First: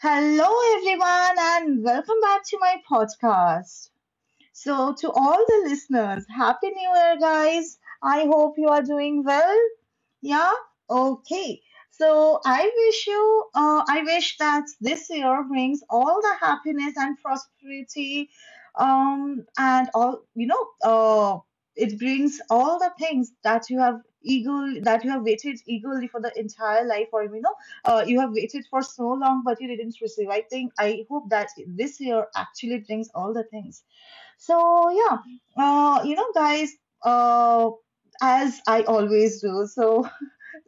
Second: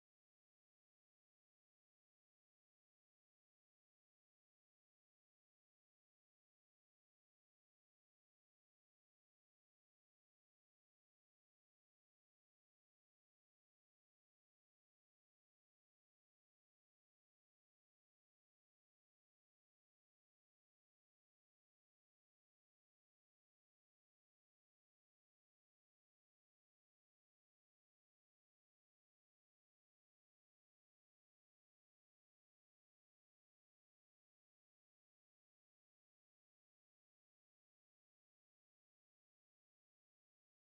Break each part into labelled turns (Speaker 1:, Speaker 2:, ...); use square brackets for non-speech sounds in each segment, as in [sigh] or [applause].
Speaker 1: Hello, everyone, and welcome back to my podcast. So, to all the listeners, Happy New Year, guys. I hope you are doing well. Yeah, okay. So I wish you, I wish that this year brings all the happiness and prosperity, and all. It brings all the things that you have waited eagerly for the entire life, or you have waited for so long but you didn't receive. I think I hope that this year actually brings all the things. So yeah, you know, guys, uh, as I always do. So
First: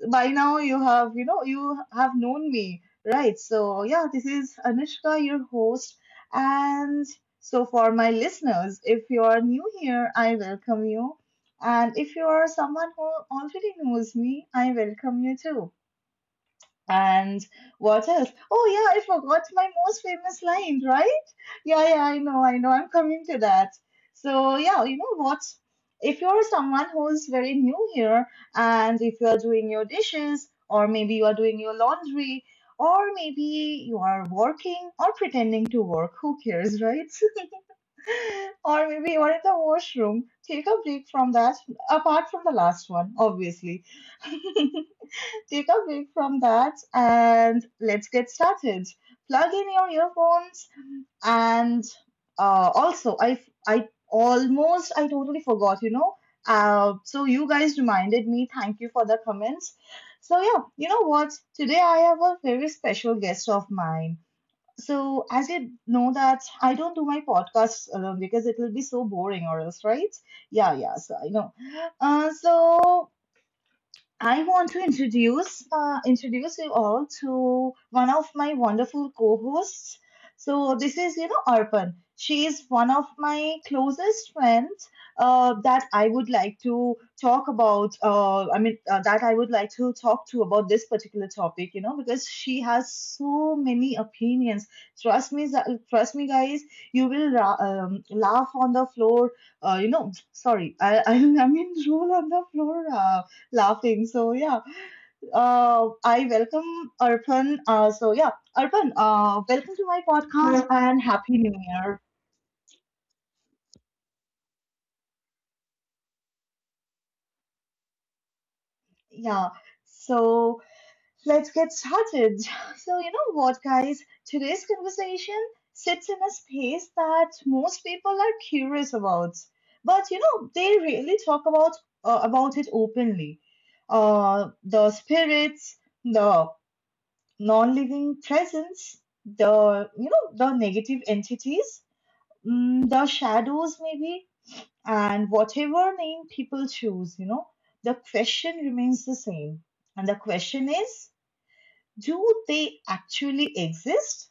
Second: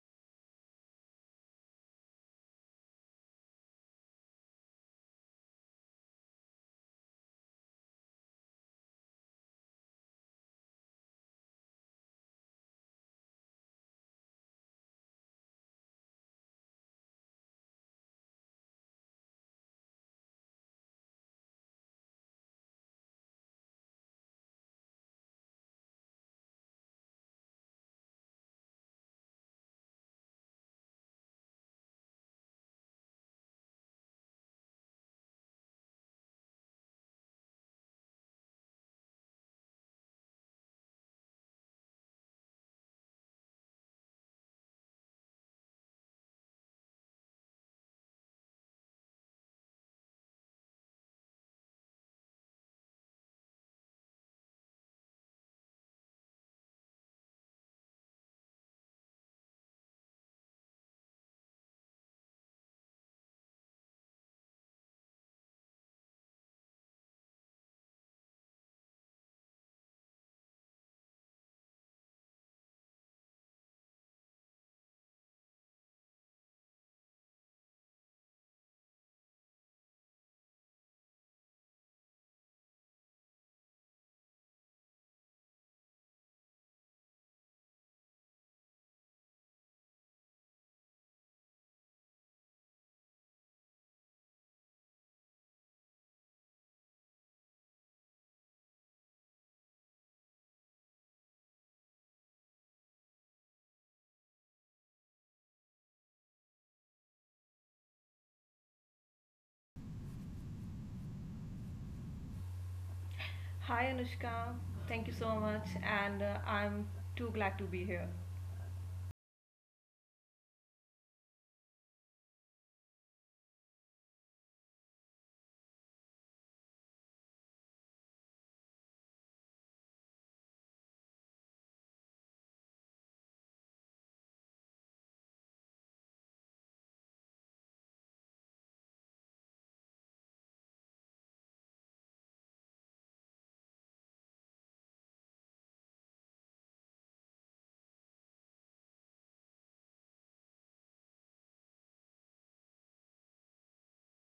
Speaker 1: by now you have, you have known me, right? So, yeah, this is Anushka, your host. And so, for my listeners, if you are new here, I welcome you. And if you are someone who already knows me, I welcome you too. And what else? Oh, yeah, I forgot my most famous line, right? Yeah, yeah, I know, I know. I'm coming to that. So, yeah, you know what? If you're someone who's very new here, and if you're doing your dishes, or maybe you are doing your laundry, or maybe you are working or pretending to work, who cares, right? [laughs] Or maybe you are in the washroom, take a break from that, apart from the last one, obviously. [laughs] Take a break from that and let's get started. Plug in your earphones and also I almost I totally forgot, you know. So you guys reminded me. Thank you for the comments. So yeah, you know what? Today I have a very special guest of mine. So as you know that I don't do my podcasts alone because it will be so boring or else, right? Yeah, yeah. So I know. So I want to introduce you all to one of my wonderful co-hosts. So this is, you know, Arpan. She is one of my closest friends that I would like to talk about. I mean that I would like to talk to about this particular topic. You know, because she has so many opinions. Trust me, guys. You will laugh on the floor. You know, sorry. [laughs] I mean roll on the floor. Laughing. So yeah, I welcome Arpan. Arpan, welcome to my podcast and happy new year.
Speaker 2: Hi Anushka, thank you so much, and I'm too glad to be here.
Speaker 1: Yeah. So let's get started. [laughs] So you know what, guys? Today's conversation sits in a space that most people are curious about, but you know they really talk about it openly. The spirits, the non-living presence, the the negative entities, the shadows maybe, and whatever name people choose, you know, the question remains the same. And the question is, do they actually exist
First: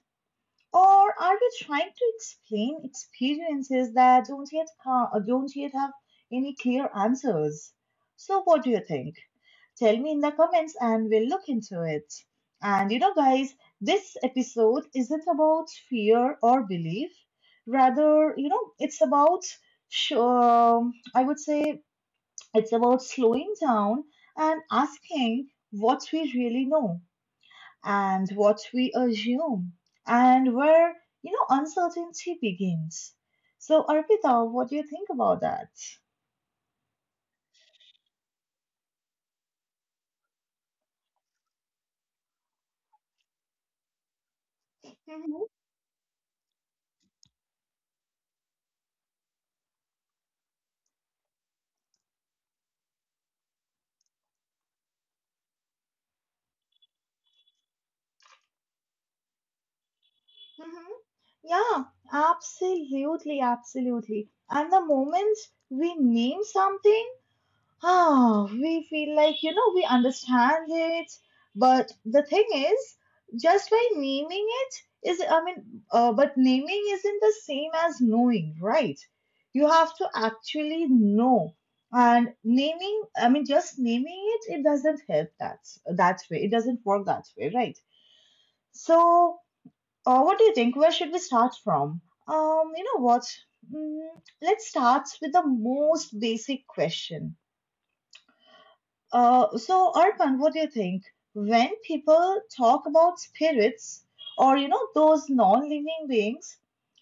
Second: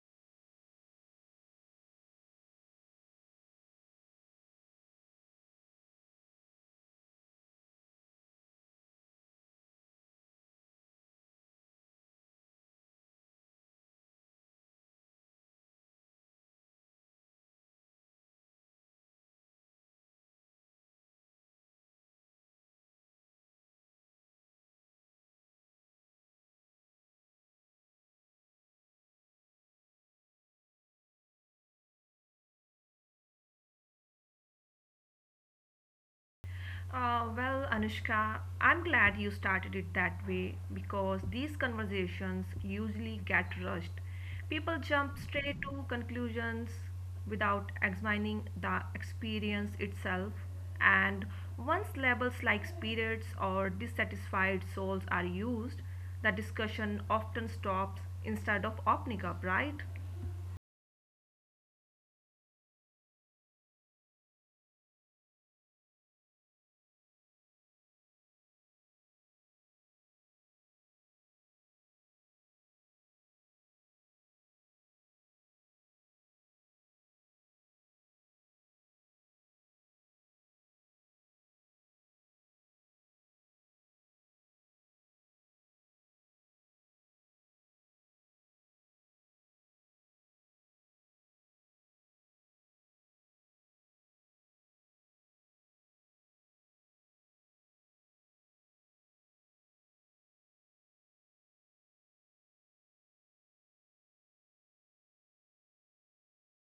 Speaker 1: or are we trying to explain experiences that don't yet have any clear answers? So what do you think? Tell me in the comments and we'll look into it. And you know guys, this episode isn't about fear or belief. Rather, you know, it's about I would say it's about slowing down and asking what we really know and what we assume, and where, you know, uncertainty begins. So, Arpita, what do you think about that?
Speaker 2: Well, Anushka, I'm glad you started it that way because these conversations usually get rushed. People
Speaker 1: Hmm.
Speaker 2: jump straight to conclusions without examining the experience itself, and once labels like spirits or dissatisfied souls are used, the discussion often stops instead of opening up, right?
Speaker 1: Hmm. Yeah, absolutely, absolutely. And the moment we name something, ah, we feel like, you know, we understand it. But the thing is, just by naming it is, I mean, but naming isn't the same as knowing, right? You have to actually know. And naming, I mean, just naming it, it doesn't help that way. It doesn't work that way, right? So, what do you think? Where should we start from? You know what? Mm, let's start with the most basic question. So, Arpan, what do you think? When people talk about spirits or, you know, those non living beings,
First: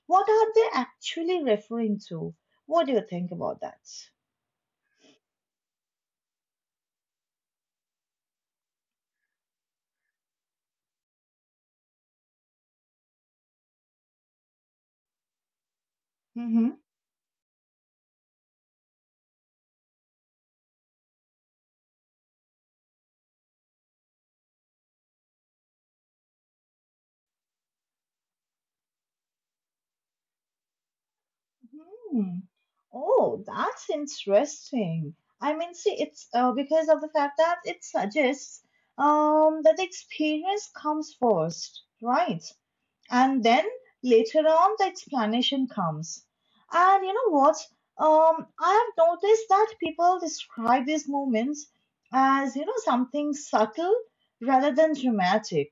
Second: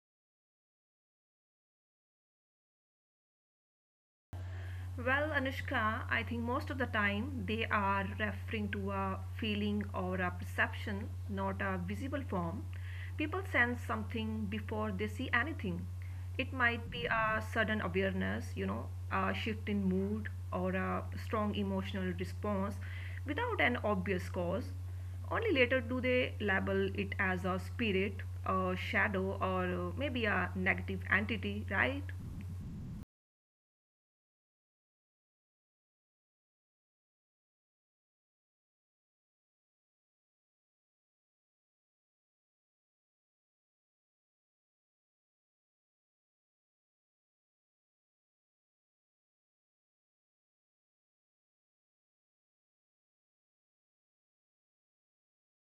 Speaker 1: what are they actually referring to? What do you think about that?
Speaker 2: Well, Anushka, I think most of the time they are referring to a feeling or a perception, not a visible form. People sense something before they see anything. It
Speaker 1: Hmm.
Speaker 2: might be a sudden awareness, you know, a shift in mood or a strong emotional response without an obvious cause. Only later do they label it as a spirit, a shadow, or maybe a negative entity, right?
Speaker 1: Hmm. Oh, that's interesting. I mean, see, it's because of the fact that it suggests that the experience comes first, right? And then later on, the explanation comes. And you know what? I have noticed that people describe these moments as you know something subtle rather than dramatic.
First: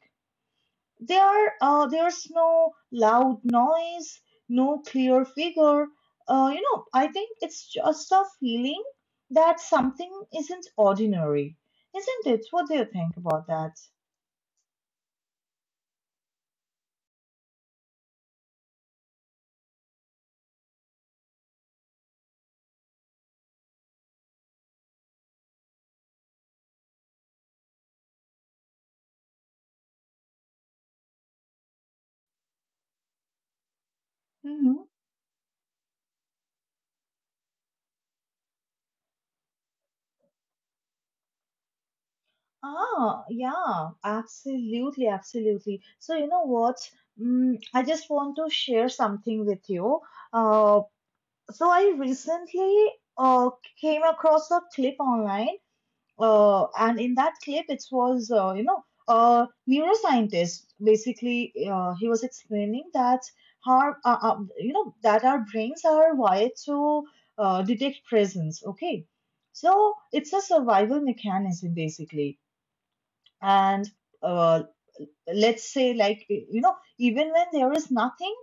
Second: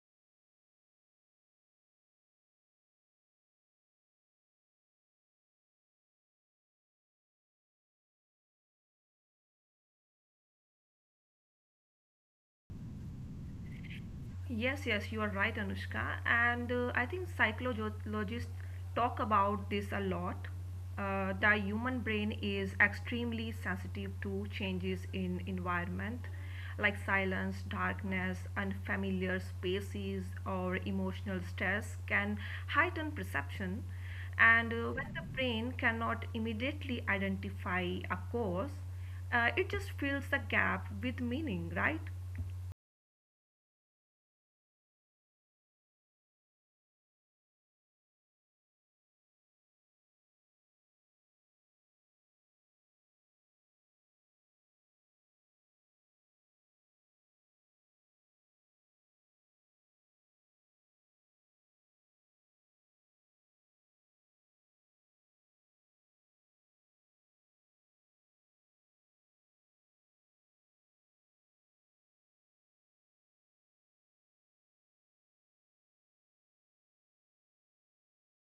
Speaker 1: There's no loud noise, no clear figure. You know, I think it's just a feeling that something isn't ordinary, isn't it? What do you think about that?
Speaker 2: Yes, yes, you are right, Anushka. And I think psychologists talk about this a lot. The human brain is extremely sensitive to changes in environment, like silence, darkness, unfamiliar spaces, or emotional stress can heighten perception. And when the brain cannot immediately identify a cause, it just fills the gap with meaning, right?
Speaker 1: Ah, yeah, absolutely, absolutely. So, you know what? I just want to share something with you. Uh, so, I recently uh, came across a clip online, and in that clip, it was, you know, a neuroscientist. Basically, he was explaining that you know, that our brains are wired to detect presence. Okay, so it's a survival mechanism, basically, and uh, let's say, like, you know, even when there is nothing,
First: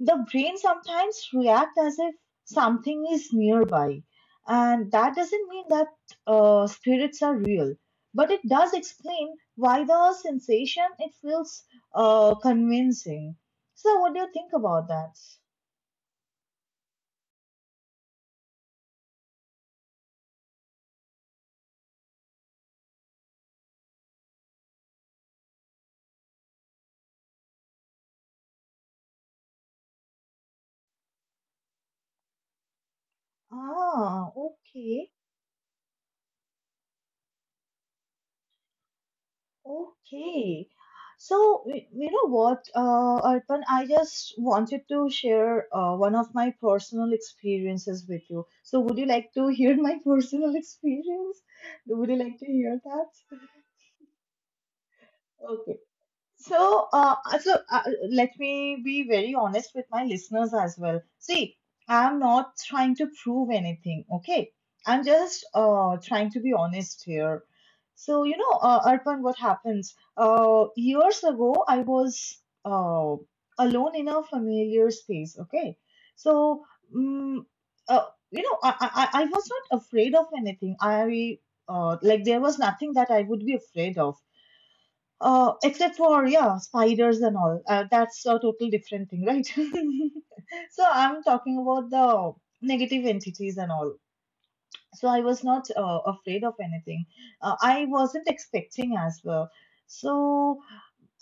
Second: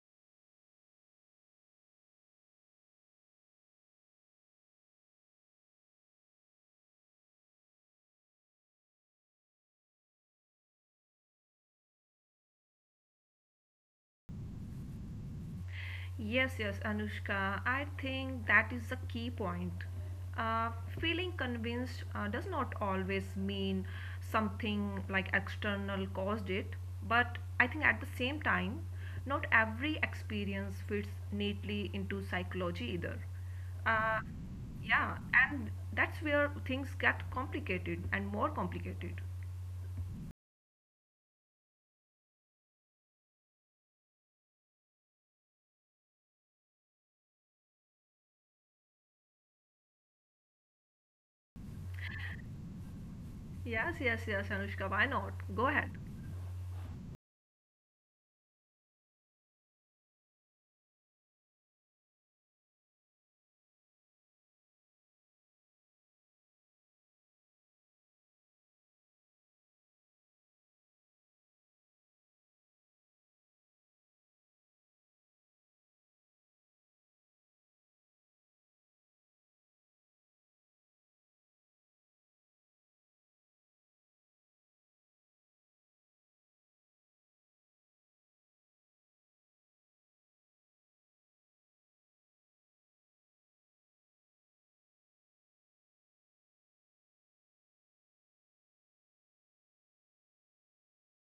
Speaker 1: the brain sometimes reacts as if something is nearby, and that doesn't mean that spirits are real, but it does explain why the sensation it feels convincing. So what do you think about that?
Speaker 2: Yes, yes, Anushka. I think that is the key point. Uh, feeling convinced does not always mean something like external caused it, but I think at the same time, not every experience fits neatly into psychology either. Uh,
Speaker 1: Ah, okay.
Speaker 2: yeah, and that's where things get complicated and more complicated.
Speaker 1: Okay. So, you know what, Arpan, I just wanted to share one of my personal experiences with you. So, would you like to hear my [laughs] personal experience? Would you like to hear that?
Speaker 2: Yes, yes, yes, Anushka, why not? Go
Speaker 1: Okay.
Speaker 2: ahead.
Speaker 1: So, let me be very honest with my listeners as well. See, I'm not trying to prove anything, okay? I'm just trying to be honest here. So, you know, Arpan, what happens? Years ago, I was uh, alone in a familiar space, okay? So, um, uh, you know, I was not afraid of anything. Like, there was nothing that I would be afraid of except for yeah, spiders and all. That's a total different thing, right? [laughs] So I'm talking about the negative entities and all. So I was not afraid of anything. I wasn't expecting as well. So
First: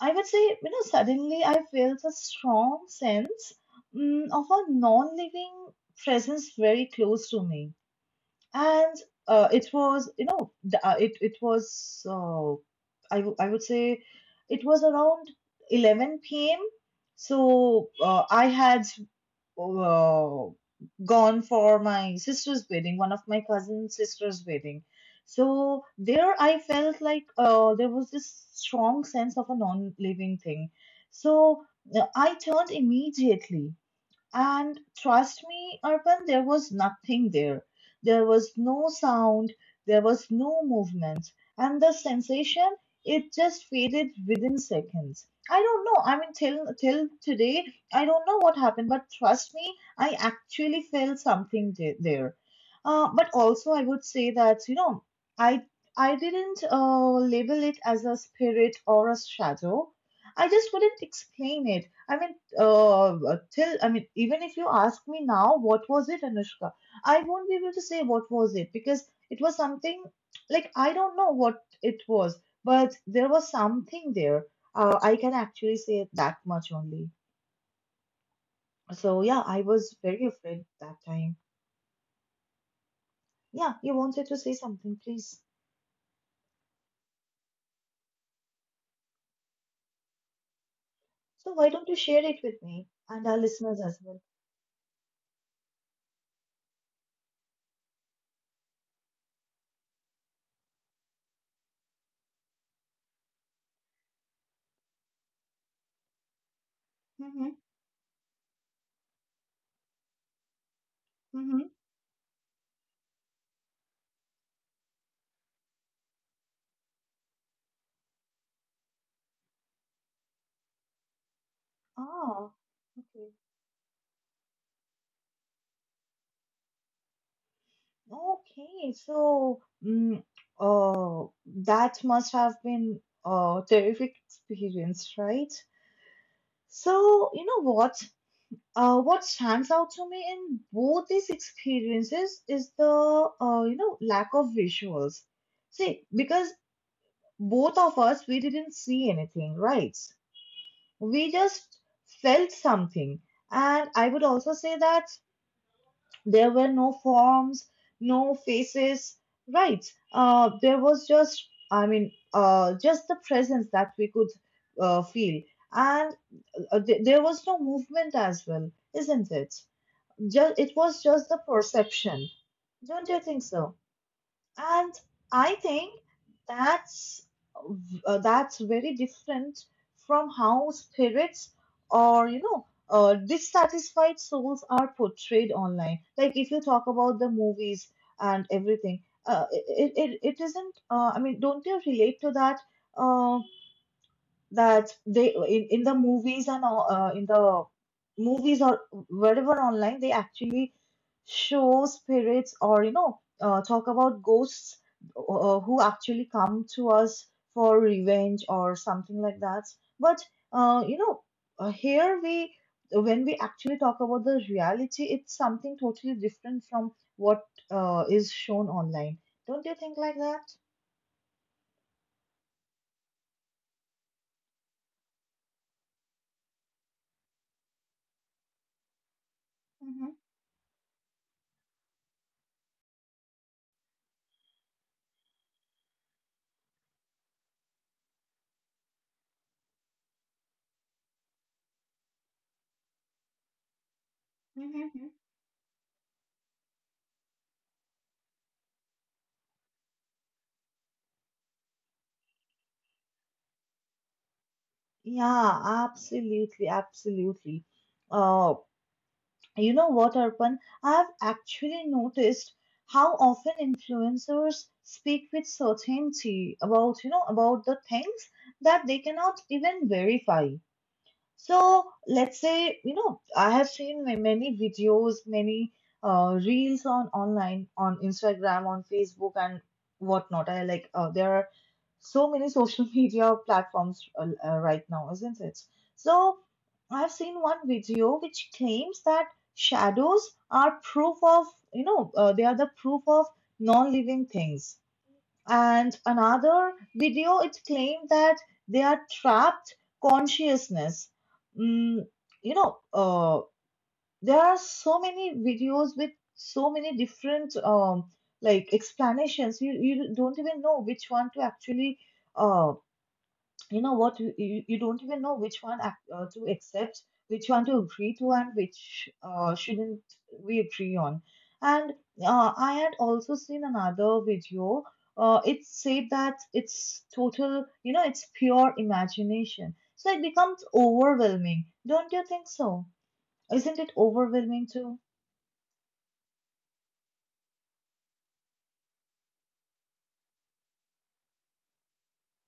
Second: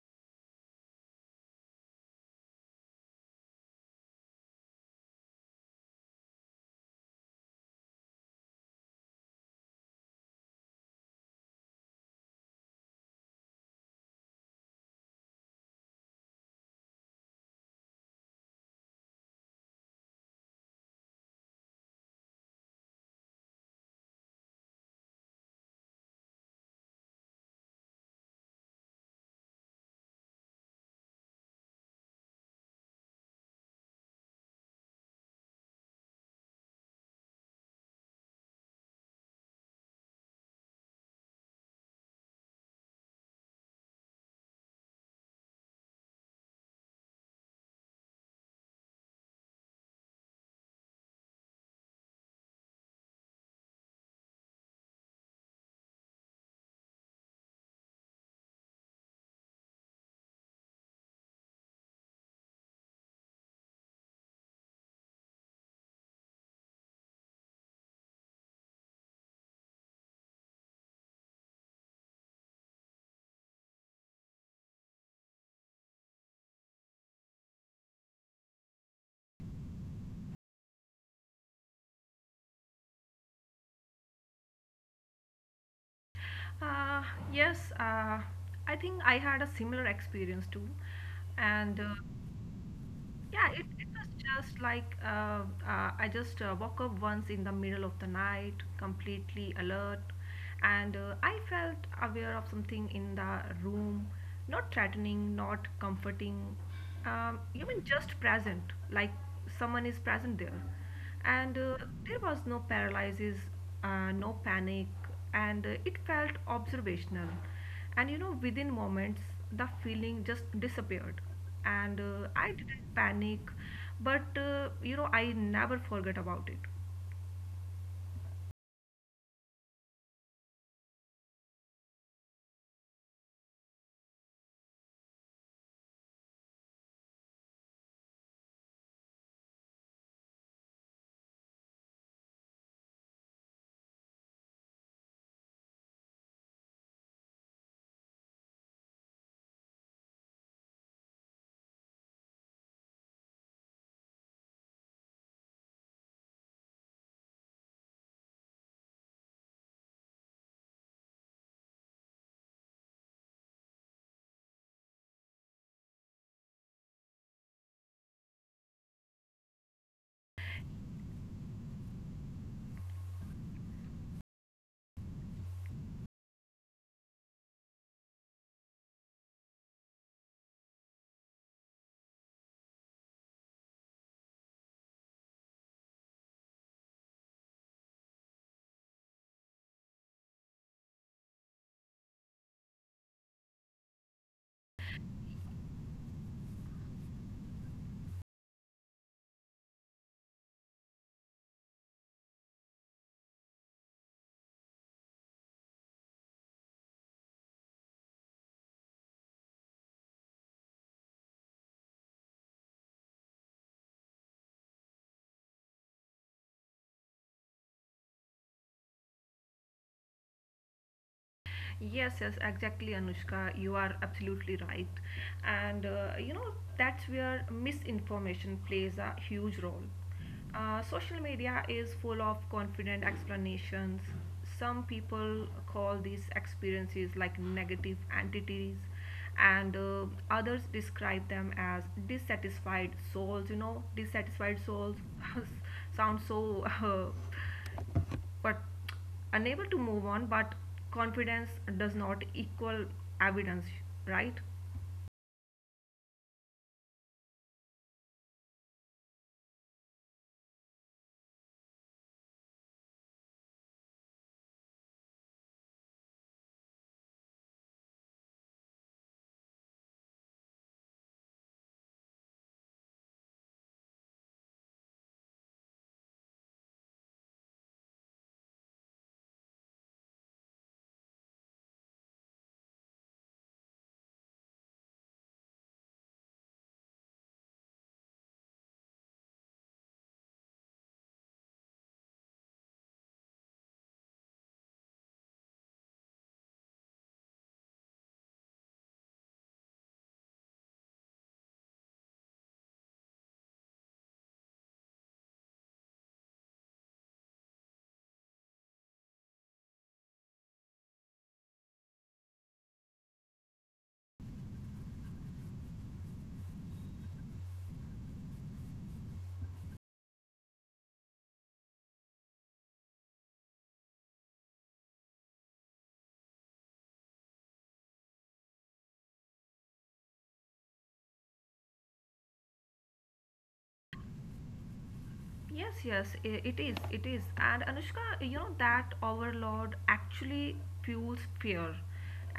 Speaker 1: I would say, you know, suddenly I felt a strong sense of a non-living presence very close to me, and it was you know the- it it was I w- I would say it was around 11 p.m. So I had uh, gone for my sister's wedding, one of my cousin's sister's wedding. So there I felt like there was this strong sense of a non-living thing. So I turned immediately and trust me, Urban, there was nothing there. There was no sound, there was no movement. And the sensation, it just faded within seconds. I don't know. I mean, till today, I don't know what happened, but trust me, I actually felt something there. But also, I would say that, you know, I I didn't label it as a spirit or a shadow. I just couldn't explain it. I mean, till I mean, even if you ask me now, what was it, Anushka? I won't be able to say what was it because it was something like I don't know what it was, but there was something there. I can actually say that much only. So yeah, I was very afraid that time. Yeah, you wanted to say something, please.
Speaker 2: Uh, yes, uh, I think I had a similar experience too.
Speaker 1: So why
Speaker 2: And
Speaker 1: don't
Speaker 2: uh,
Speaker 1: you share it with me and our
Speaker 2: yeah, it,
Speaker 1: listeners
Speaker 2: it
Speaker 1: as
Speaker 2: was
Speaker 1: well?
Speaker 2: just like I just woke up once in the middle of the night, completely alert, and I felt aware of something in the room, not threatening, not comforting,
Speaker 1: Mm-hmm.
Speaker 2: even just present, like someone is present there and
Speaker 1: Mm-hmm.
Speaker 2: there was no paralysis, no panic , and it felt observational, and you know, within moments the feeling just disappeared , and
Speaker 1: Ah,
Speaker 2: I didn't
Speaker 1: okay.
Speaker 2: panic, but you know, I never forget about it.
Speaker 1: Okay, so uh, that must have been a terrific experience, right? So, you know what? What stands out to me in both these experiences is the you know lack of visuals. See, because both of us we didn't see anything, right? We just felt something, and I would also say that. There were no forms, no faces, right? There was just, just the presence that we could feel, and there was no movement as well, isn't it? Just It was just the perception. Don't you think so? And I think that's that's very different from how spirits or you know dissatisfied souls are portrayed online. Like if you talk about the movies and everything, it, it it it isn't. I mean, don't you relate to that? Uh that they in the in the movies or wherever online they actually show spirits or you know talk about ghosts who actually come to us for revenge or something like that, but you know here we when we actually talk about the reality it's something totally different from what is shown online. Don't you think like that?
Speaker 2: Yes, yes, exactly, Anushka. You are absolutely right. And you know, that's where misinformation plays a huge role. Social media is full of confident explanations. Some people call these experiences like negative entities, and others describe them as dissatisfied souls. You know, dissatisfied souls
Speaker 1: Hmm.
Speaker 2: [laughs] sounds so. But unable to move on, but confidence does not equal evidence, right?
Speaker 1: Yeah, absolutely, absolutely. Uh, you know what, Arpan? I've actually noticed how often influencers speak with certainty about, you know, about the things that they cannot even verify. So let's say, I have seen many videos, many reels on online, on Instagram, on Facebook, and whatnot. There are so many social [laughs] media platforms right now, isn't it? So I've seen one video which claims that shadows are proof of, they are the proof of non-living things, and another video, it claimed that they are trapped consciousness. Mm, you know, uh, there are so many videos with so many different like explanations. You don't even know which one to actually uh, you don't even know which one to accept, which one to agree to, and which shouldn't we agree on. And I had also seen another video, it said that it's total, it's pure imagination. So it becomes overwhelming, don't you think so? Isn't it overwhelming too?
Speaker 2: Yes, it is, it is. And Anushka, you know that overload actually fuels fear,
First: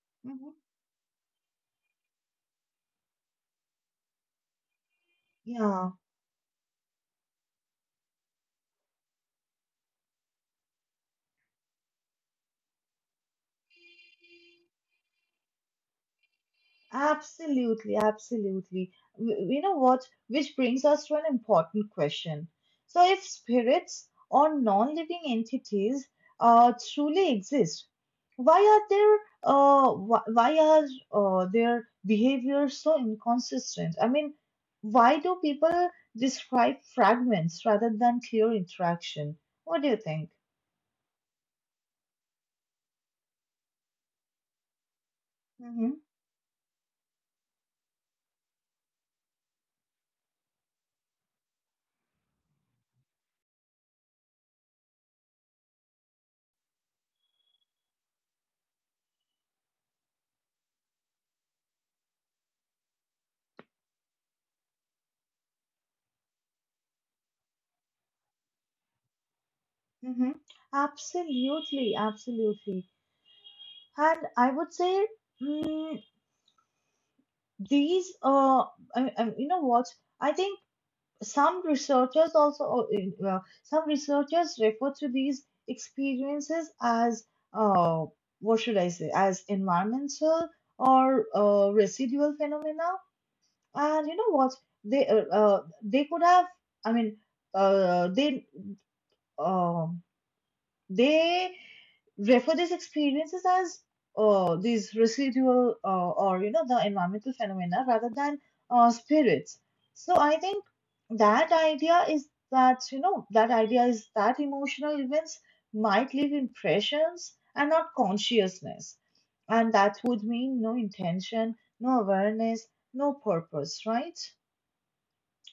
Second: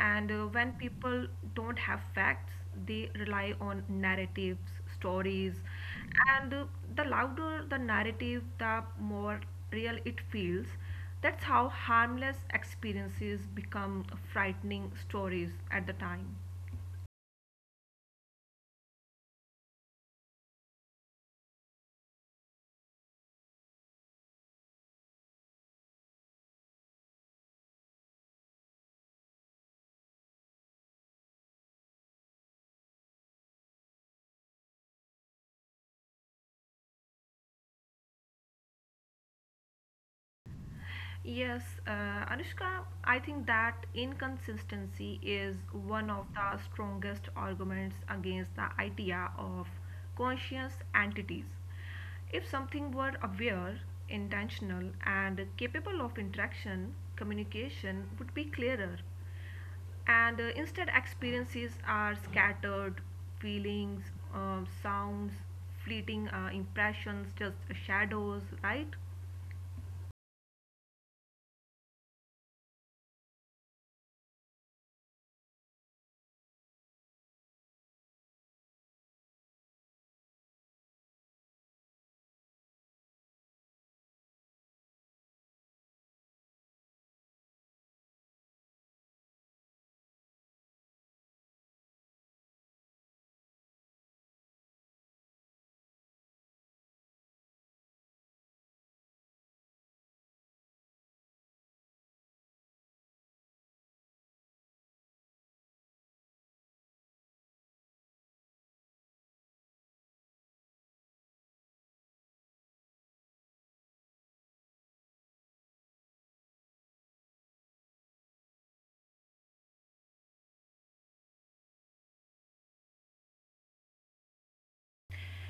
Speaker 2: and
Speaker 1: hmm
Speaker 2: when people don't have facts they rely on narratives, stories,
Speaker 1: yeah,
Speaker 2: and the louder the narrative the more real it feels. That's how harmless experiences become frightening stories at the time.
Speaker 1: absolutely, absolutely. You know what? Which brings us to an important question. So, if spirits or non living entities truly exist, why are their why are their behaviors so inconsistent? I mean, why do people describe fragments rather than clear interaction? What do you think?
Speaker 2: Yes, Anushka, I think that inconsistency is
Speaker 1: Mm-hmm,
Speaker 2: one of the strongest arguments against the idea of conscious entities. If something were aware, intentional, and capable of interaction, communication would be clearer. And instead, experiences are scattered, feelings, sounds, fleeting impressions, just shadows, right?
Speaker 1: mm-hmm. Absolutely, absolutely. And I would say, mm, these I, you know what I think some researchers also uh, uh, some researchers refer to these experiences as uh what should I say as environmental or residual phenomena. And you know what, they could have I mean uh, they um they refer these experiences as these residual or you know, the environmental phenomena rather than spirits. So I think that idea is that emotional events might leave impressions and not consciousness, and that would mean no intention, no awareness, no purpose, right?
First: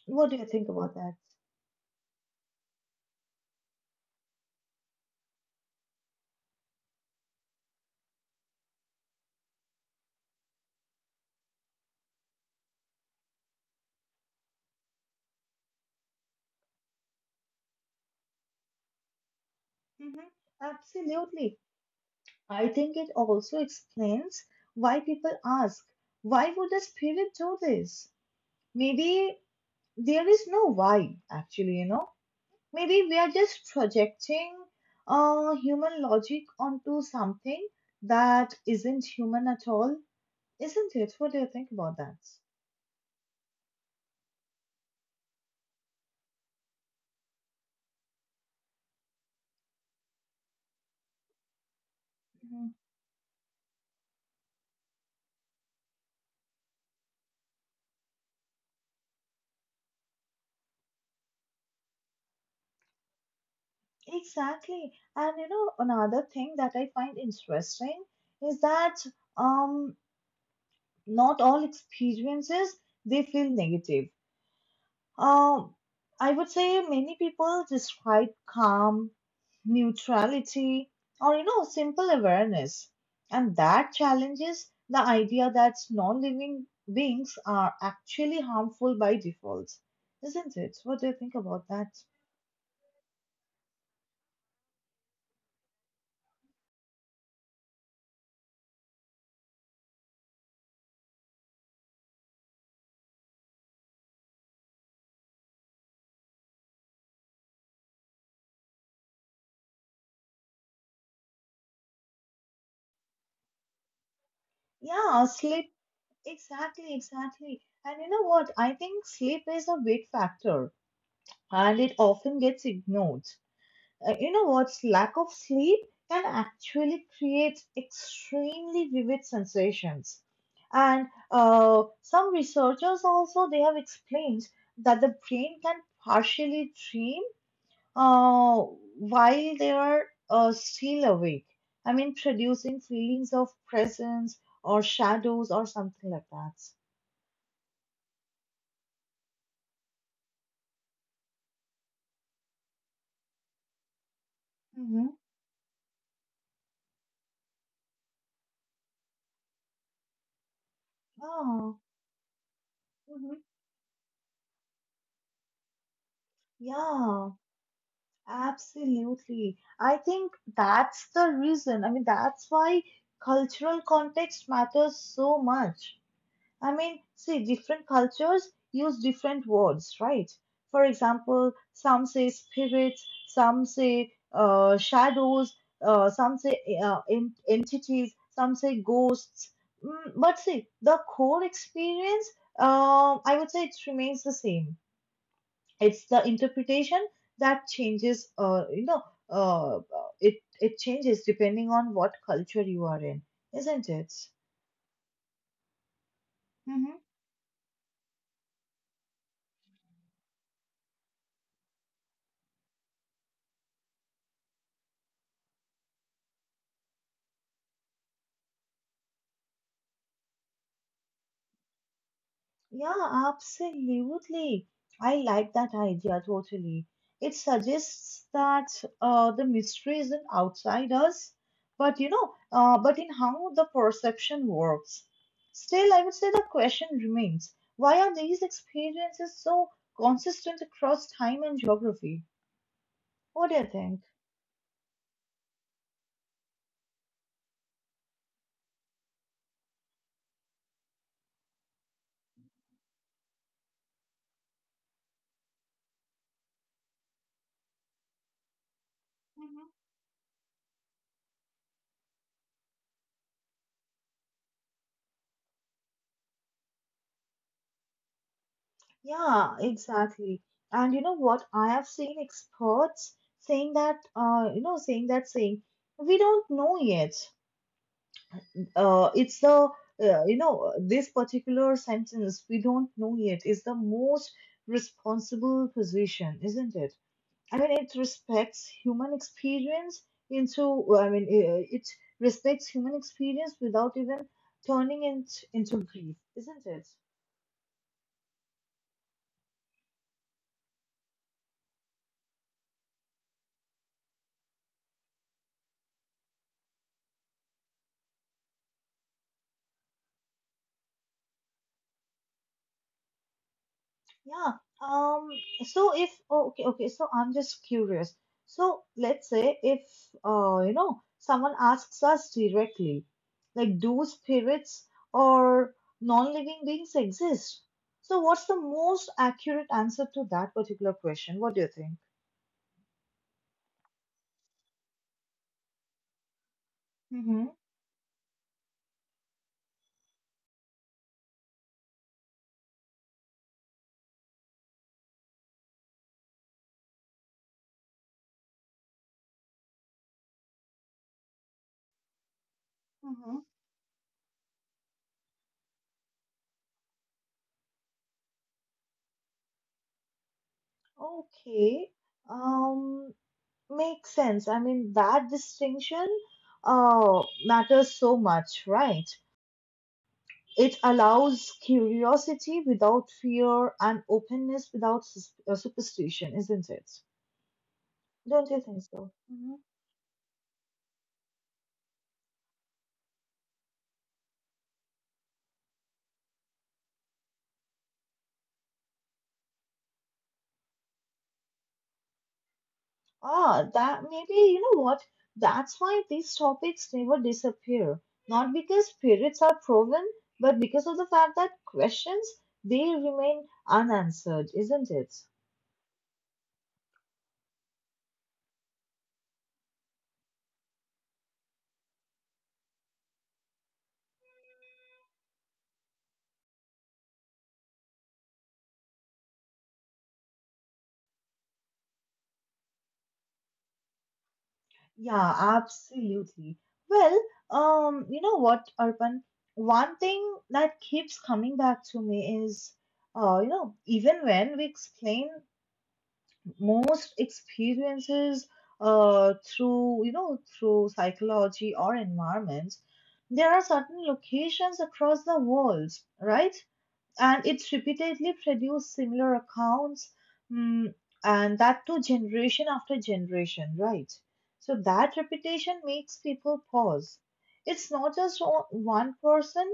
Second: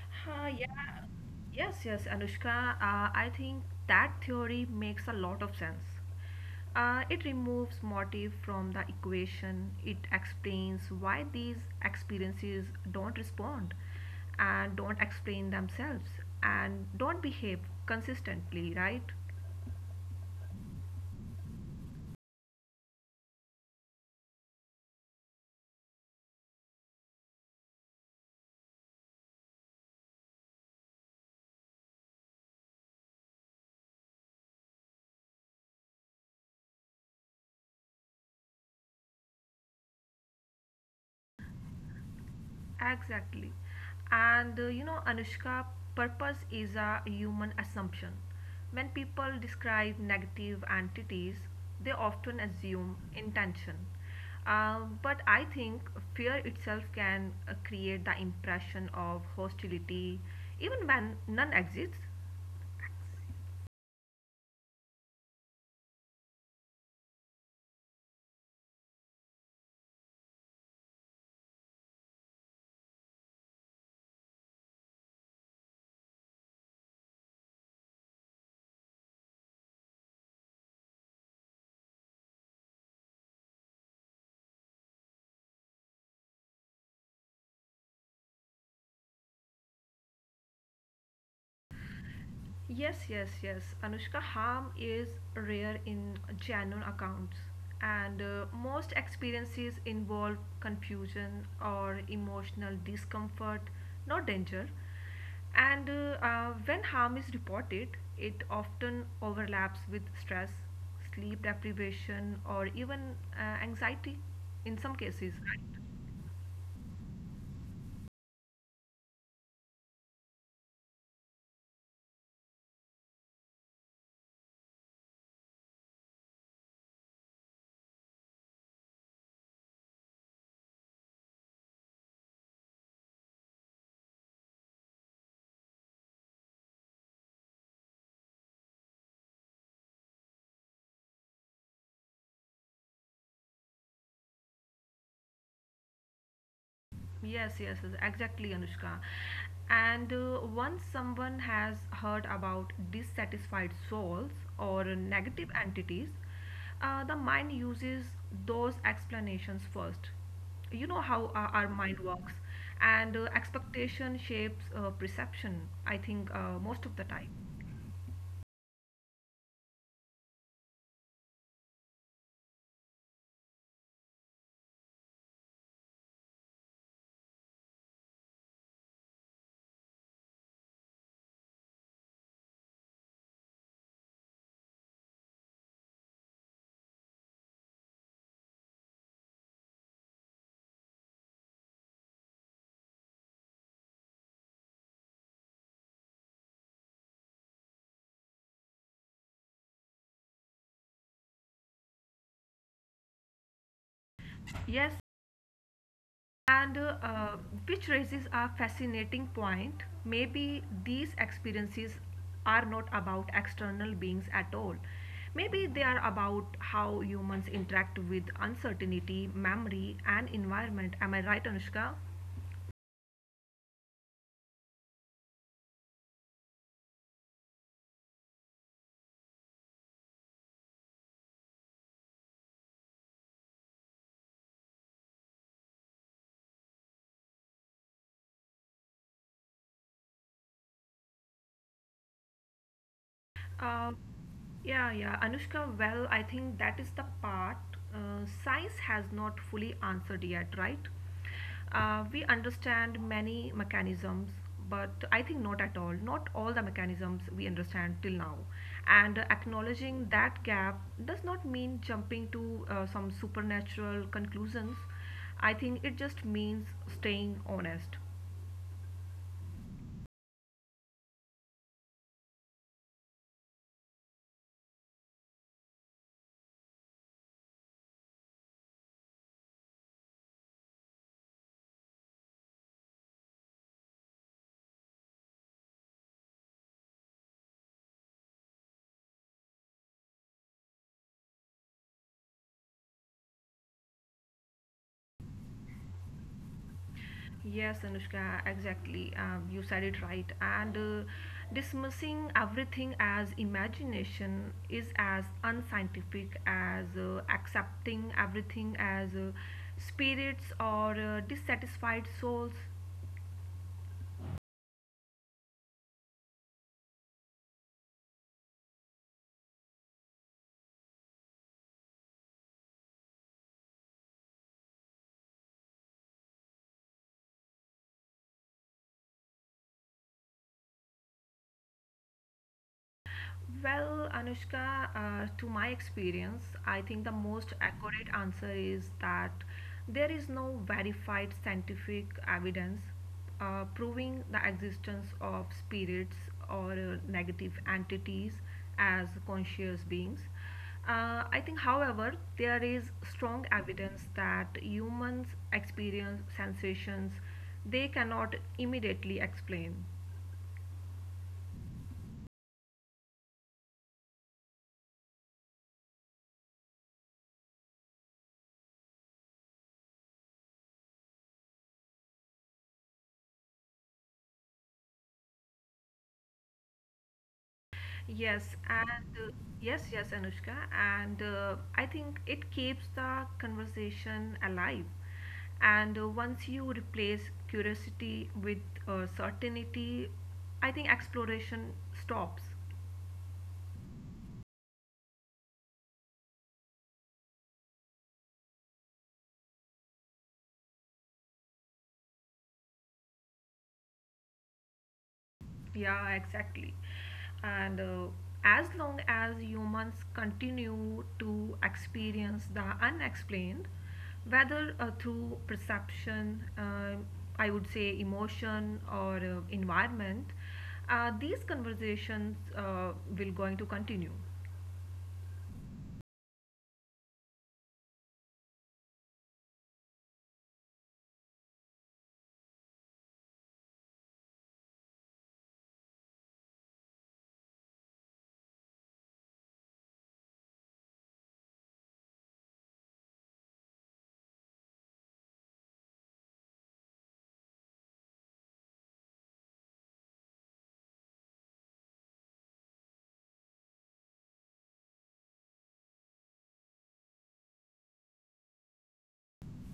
Speaker 1: What do you
Speaker 2: Uh,
Speaker 1: think about
Speaker 2: yeah.
Speaker 1: that?
Speaker 2: Yes, yes, Anushka, I think that theory makes a lot of sense. It removes motive from the equation, it explains why these experiences don't respond and don't explain themselves and don't behave consistently, right?
Speaker 1: hmm Absolutely. I think it also explains why people ask, why would the spirit do this? Maybe there is no why, actually, you know. Maybe we are just projecting human logic onto something that isn't human at all, isn't it? What do you think about that?
Speaker 2: Exactly. And you know, Anushka, purpose is a human assumption. When people describe negative entities, they often
Speaker 1: Mhm.
Speaker 2: assume intention. But I think fear itself can create the impression of hostility even when none exists.
Speaker 1: Exactly. And you know, another thing that I find interesting is that um, not all experiences they feel negative. Um, I would say many people describe calm, neutrality, or you know, simple awareness, and that challenges the idea that non-living beings are actually harmful by default, isn't it? What do you think about that?
Speaker 2: Yes, yes, yes. Anushka, harm is rare in genuine accounts, and most experiences involve confusion or emotional discomfort, not danger. And when harm is reported, it often overlaps with stress, sleep deprivation, or even anxiety in some
Speaker 1: Yeah,
Speaker 2: cases.
Speaker 1: sleep. Exactly, exactly. And you know what? I think sleep is a big factor, and it often gets ignored. You know what? Lack of sleep can actually create extremely vivid sensations. And some researchers also they have explained that the brain can partially dream uh, while they are still awake, I mean, producing feelings of presence or shadows or something like that.
Speaker 2: Yes, yes, yes, exactly, Anushka. And once someone has heard about dissatisfied souls or
Speaker 1: Mm-hmm.
Speaker 2: negative entities, the mind uses those explanations first. You know how our
Speaker 1: oh
Speaker 2: mind works, and
Speaker 1: mhm.
Speaker 2: expectation shapes perception, I think, most of the time.
Speaker 1: yeah Absolutely. I think that's the reason. I mean, that's why cultural context matters so much. I mean, see, different cultures use different words, right? For example, some say spirits, some say shadows, some say entities, some say ghosts. Mm, but see, the core experience, I would say it remains the same. It's the interpretation that changes, uh, it it changes depending on what culture you are in, isn't it?
Speaker 2: Yes, And
Speaker 1: Mm-hmm.
Speaker 2: which raises a fascinating point. Maybe these experiences are not about external beings at all. Maybe they are about how humans interact with uncertainty, memory, and environment. Am I right, Anushka?
Speaker 1: Yeah, absolutely. I like that idea totally. It suggests that the mystery isn't outside us, but you know, but in how the perception works. Still, I would say the question remains, why are these experiences so consistent across time and geography? What do you
Speaker 2: Uh,
Speaker 1: think?
Speaker 2: yeah, Anushka, well, I think that is the part science has not fully answered yet, right? We understand many mechanisms, but I think not at all. Not all the mechanisms we understand till now. And
Speaker 1: Mhm.
Speaker 2: acknowledging that gap does not mean jumping to some supernatural conclusions. I think it just means staying honest.
Speaker 1: Yeah, exactly. And you know what? I have seen experts saying that, saying, we don't know yet. It's the, you know, This particular sentence, we don't know yet, is the most responsible position, isn't it? I mean, it respects human experience without even turning it into grief, isn't it?
Speaker 2: Yes, Anushka, exactly. You said it right. And dismissing everything as imagination is as unscientific as accepting everything as spirits or dissatisfied souls.
Speaker 1: Yeah. Um. So if oh, okay, okay. So I'm just curious. So let's say if someone asks us directly, like, do spirits or non-living beings exist? So what's the most accurate answer to that particular question? What do you think?
Speaker 2: Well, Anushka, to my experience, I think the
Speaker 1: Mm-hmm.
Speaker 2: most accurate answer is that there is no verified scientific evidence proving the existence of spirits or negative entities as conscious beings. I think, however, there is
Speaker 1: Mm-hmm.
Speaker 2: strong evidence that humans experience sensations they cannot immediately explain.
Speaker 1: Okay. Um, makes sense. I mean, that distinction matters so much, right? It allows curiosity without fear, and openness without superstition, isn't it?
Speaker 2: Yes,
Speaker 1: Don't you
Speaker 2: and
Speaker 1: think so?
Speaker 2: uh, yes, Anushka, and I think it keeps the conversation alive. And once you replace curiosity with certainty, I think exploration stops.
Speaker 1: Ah, that maybe, you know what? That's why these topics never disappear. Not because periods are proven, but because of the fact that questions, they remain unanswered, isn't it?
Speaker 2: Yeah, exactly. And as long as humans continue to experience the unexplained, whether through perception, I would say emotion or environment, these conversations will going to continue.
Speaker 1: Yeah, absolutely. Well, you know what, Arpan? One thing that keeps coming back to me is, even when we explain most experiences, through psychology or environment, there are certain locations across the world, right? And it's repeatedly produced similar accounts, mm, and that too generation after generation, right? So that repetition makes people pause. It's not just one person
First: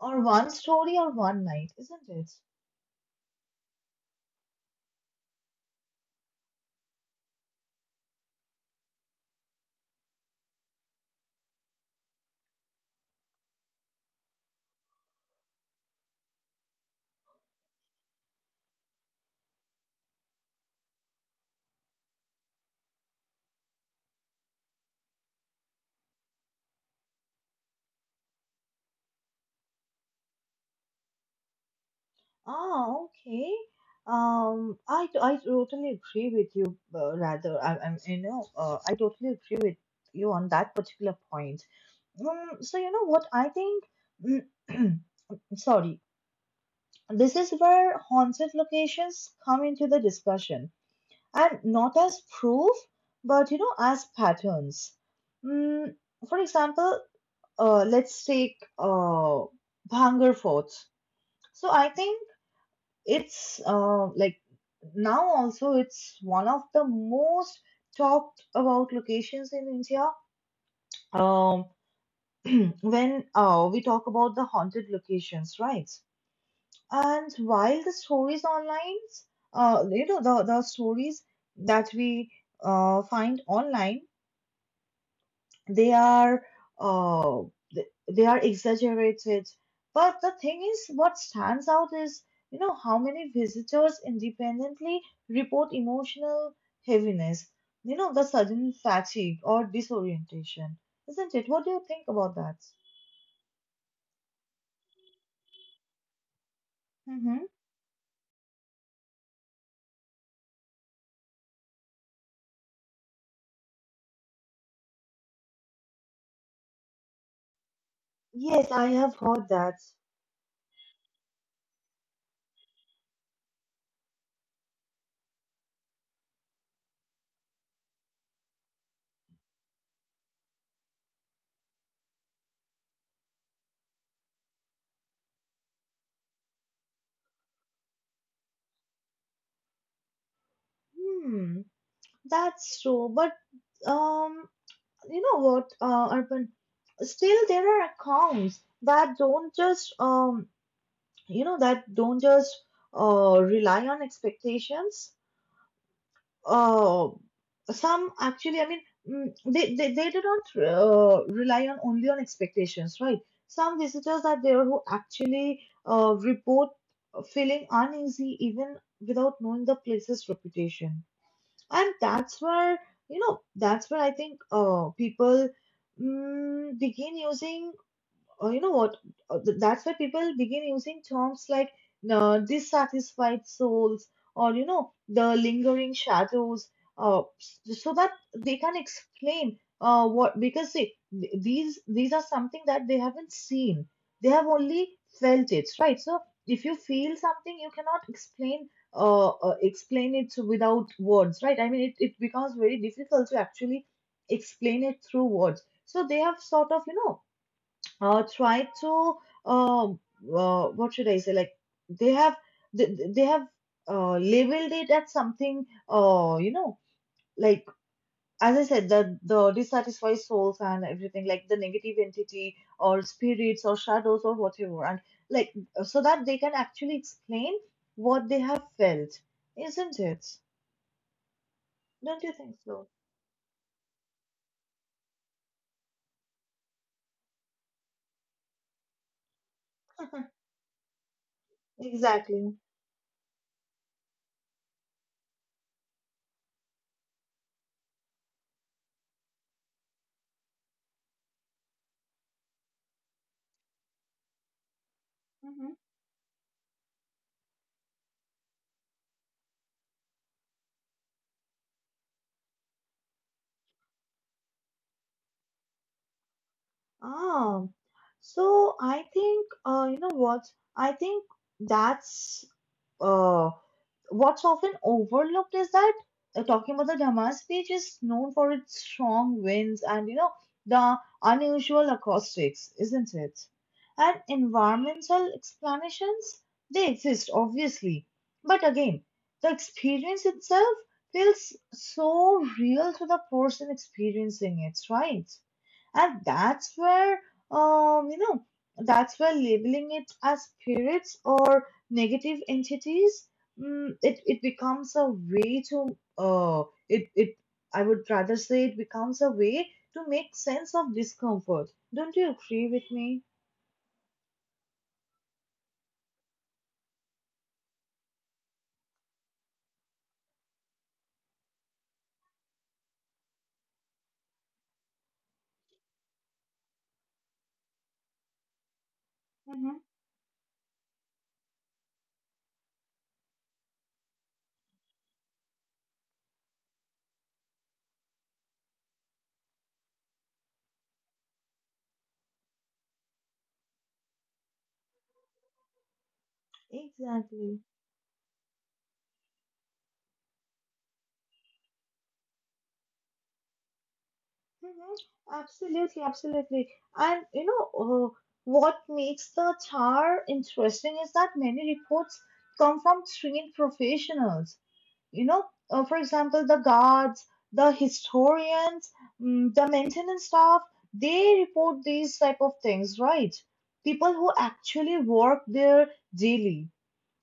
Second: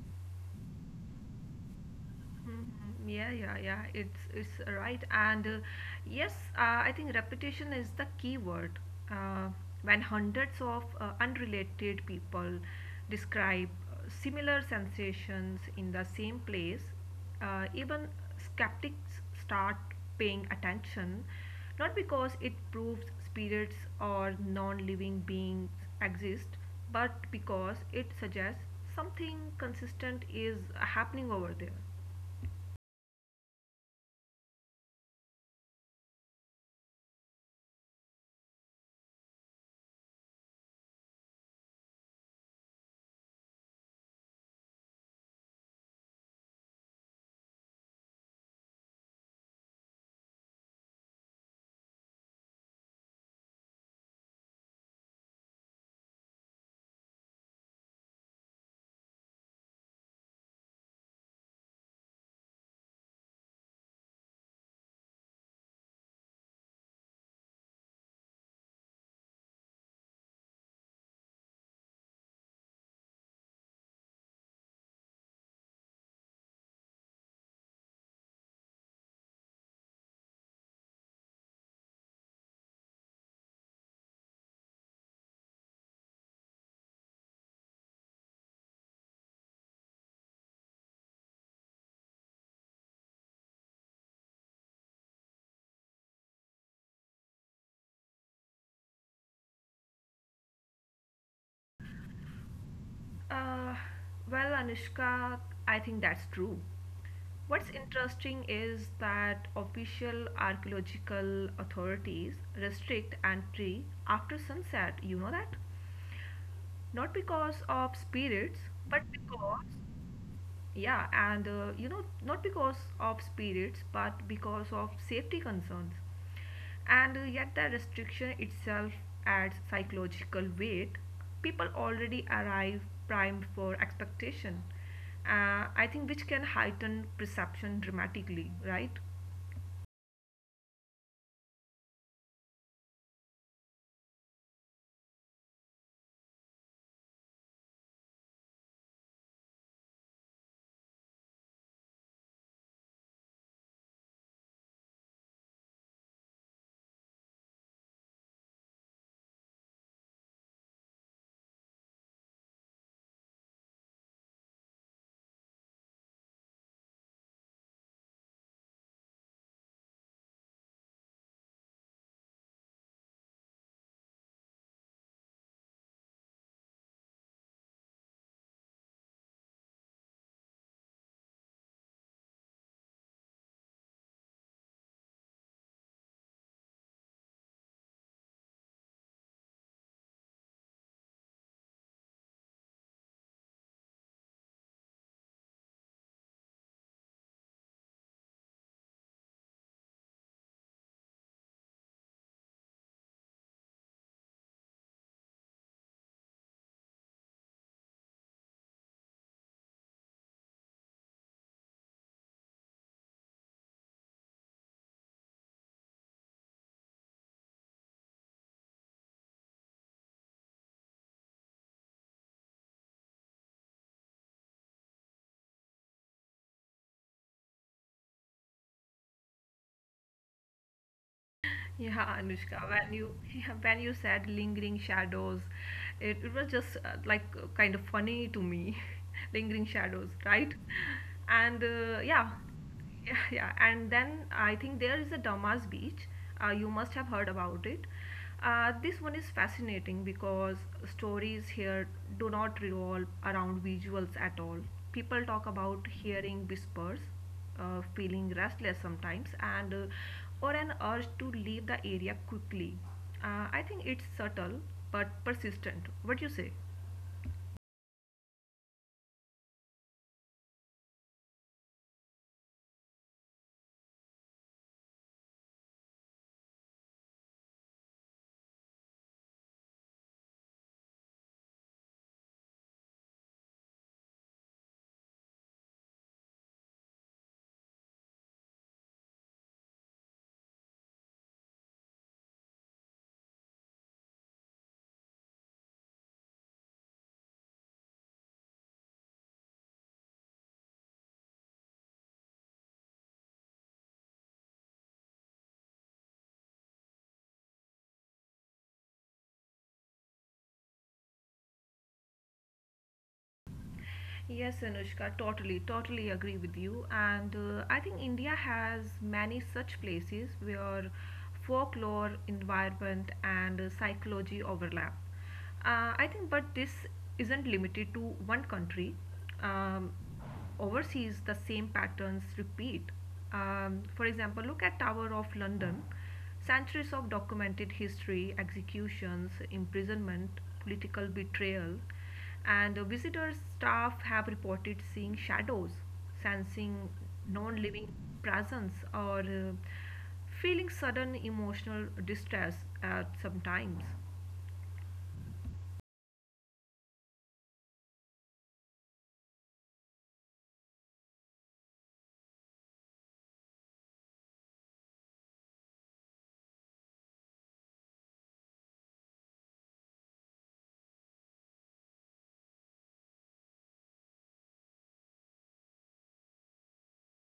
Speaker 1: or one story or one night, isn't it?
Speaker 2: Mhm. Yeah, yeah, yeah. It's right, and yes, I think repetition is the key word. Uh, when hundreds of unrelated people describe similar sensations in the same place, even skeptics start paying attention, not because it proves spirits or non-living beings exist, but because it suggests something consistent is happening over there.
Speaker 1: Ah okay I totally agree with you. Rather I you know I totally agree with you on that particular point. So you know what I think, [clears throat] sorry. This is where haunted locations come into the discussion, and not as proof, but you know, as patterns. Mm, for example, let's take Bhangar Fort. So I think it's like now also it's one of the most talked about locations in India. Um, [clears throat] when we talk about the haunted locations, right? And while the stories online, the stories that we find online, they are uh, th- they are exaggerated. But the thing is, what stands out is, you know, how many visitors independently report emotional heaviness, you know, the sudden fatigue or disorientation, isn't it? What do you think about that?
Speaker 2: Uh, well, Anushka, I think that's true.
Speaker 1: Mm-hmm.
Speaker 2: What's interesting is that official archaeological authorities restrict entry after sunset, you know that? Not because of spirits,
Speaker 1: Yes, I
Speaker 2: but
Speaker 1: have heard
Speaker 2: because
Speaker 1: that.
Speaker 2: yeah, and you know, not because of spirits, but because of safety concerns. And yet, the restriction itself adds psychological weight. People already arrive primed for expectation, I think, which can heighten perception dramatically, right?
Speaker 1: Hmm, that's true. But Um, you know what, Arpan? Still, there are accounts that don't just, that don't just rely on expectations. Uh, some actually, I mean, they do not rely on only on expectations, right? Some visitors are there who actually report feeling uneasy even without knowing the place's reputation. And that's where I think people, mm, begin using uh, you know what? That's why people begin using terms like dissatisfied souls or, you know, the lingering shadows, so that they can explain because see, these are something that they haven't seen. They have only felt it, right? So if you feel something, you cannot explain explain it without words, right? I mean, it becomes very difficult to actually explain it through words. So they have sort of, you know, try to um what should I say? Like they have they have labeled it as something like as I said, the dissatisfied souls and everything like the negative entity or spirits or shadows or whatever, and like so that they can actually explain what they have felt, isn't it? Don't
Speaker 2: Yeah,
Speaker 1: you think
Speaker 2: Anushka,
Speaker 1: so?
Speaker 2: when you [laughs] when you said lingering shadows, it was just like kind of funny to me, [laughs] lingering shadows, right? And
Speaker 1: [laughs]
Speaker 2: yeah,
Speaker 1: Exactly.
Speaker 2: [laughs] yeah, yeah. And then I think there is a Damas Beach. You must have heard about it. This one is fascinating because stories here do not revolve around visuals at all. People talk about hearing whispers, feeling restless sometimes and or an urge to leave the area quickly. I think it's subtle but persistent. What do you say?
Speaker 1: Ah, so I think, I think that's uh, what's often overlooked is that, talking about the Damas page, is known for its strong winds and you know, the unusual acoustics, isn't it? And environmental explanations they exist obviously, but again, the experience itself feels so real to the person experiencing it, right? And that's where, um, you know, that's where labeling it as spirits or negative entities, Mm, it becomes a way to it it I would rather say it becomes a way to make sense of discomfort. Don't you agree with me?
Speaker 2: Yes, Anushka, totally, totally agree with you. And I think India has many such places where folklore, environment, and psychology overlap. I think, but this isn't limited to one country. Um,
Speaker 1: Mm-hmm.
Speaker 2: overseas, the same patterns repeat. For example, look at Tower of London. Centuries of documented history, executions, imprisonment, political betrayal, and visitor staff have reported seeing shadows, sensing non
Speaker 1: Exactly.
Speaker 2: living presence, or feeling sudden emotional distress at some times.
Speaker 1: Mm-hmm. Absolutely, absolutely. And you know, what makes the TAR interesting is that many reports come from trained professionals, you know, for example, the guards, the historians, mm, the maintenance staff, they report these type of things, right? People who actually work there daily.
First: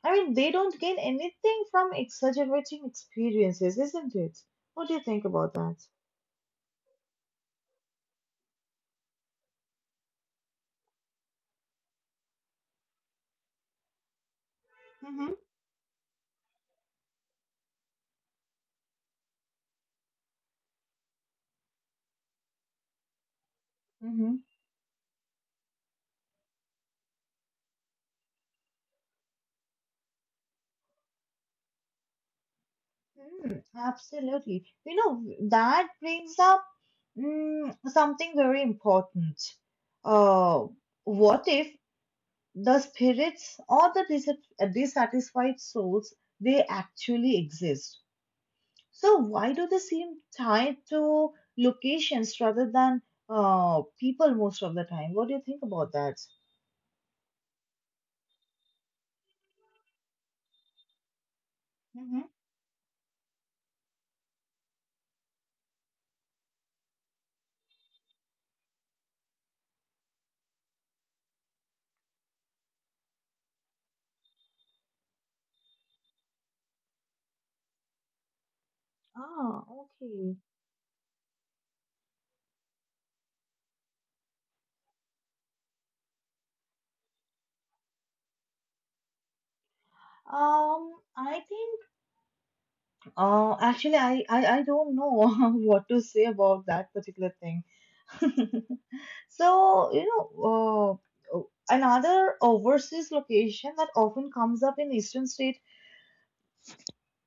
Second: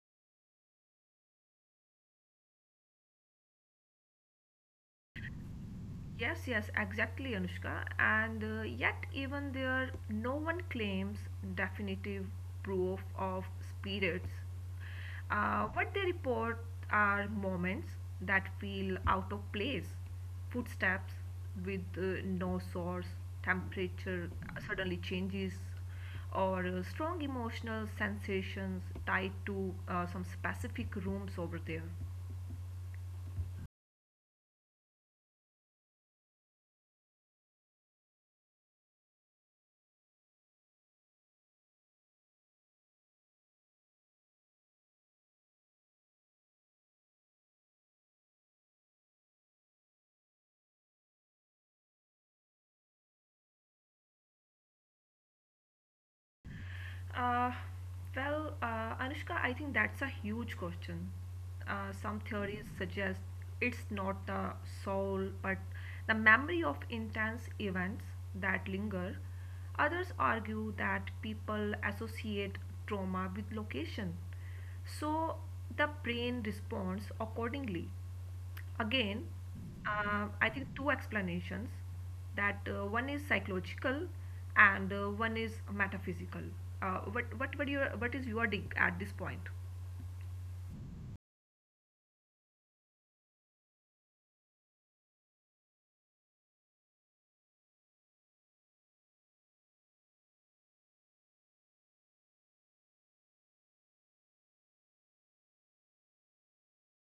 Speaker 1: I mean, they don't gain anything from exaggerating experiences, isn't it? What do you think about that?
Speaker 2: Yes, yes, exactly, Anushka. And yet, even there, no one claims definitive proof of spirits.
Speaker 1: Mm-hmm.
Speaker 2: What they report are moments that feel out of place, footsteps with no source, temperature
Speaker 1: Mm-hmm.
Speaker 2: suddenly changes, or strong emotional sensations tied to some specific rooms over there.
Speaker 1: Mm, absolutely. You know, that brings up, mm, something very important. Uh, what if the spirits or the dissatisfied souls, they actually exist. So, why do they seem tied to locations rather than people most of the time? What do you think about that?
Speaker 2: Uh, Anushka, I think that's a huge question.
Speaker 1: Mm-hmm.
Speaker 2: Some theories suggest it's not the soul, but the memory of intense events that linger. Others argue that people associate trauma with location, so the brain responds accordingly. Again,
Speaker 1: Ah, okay.
Speaker 2: I think two explanations, that one is psychological and one is metaphysical. What were your, what is your dig at this point?
Speaker 1: Um, I think, actually, I don't know [laughs] what to say about that particular thing. [laughs] So, uh, another overseas location that often comes up in eastern states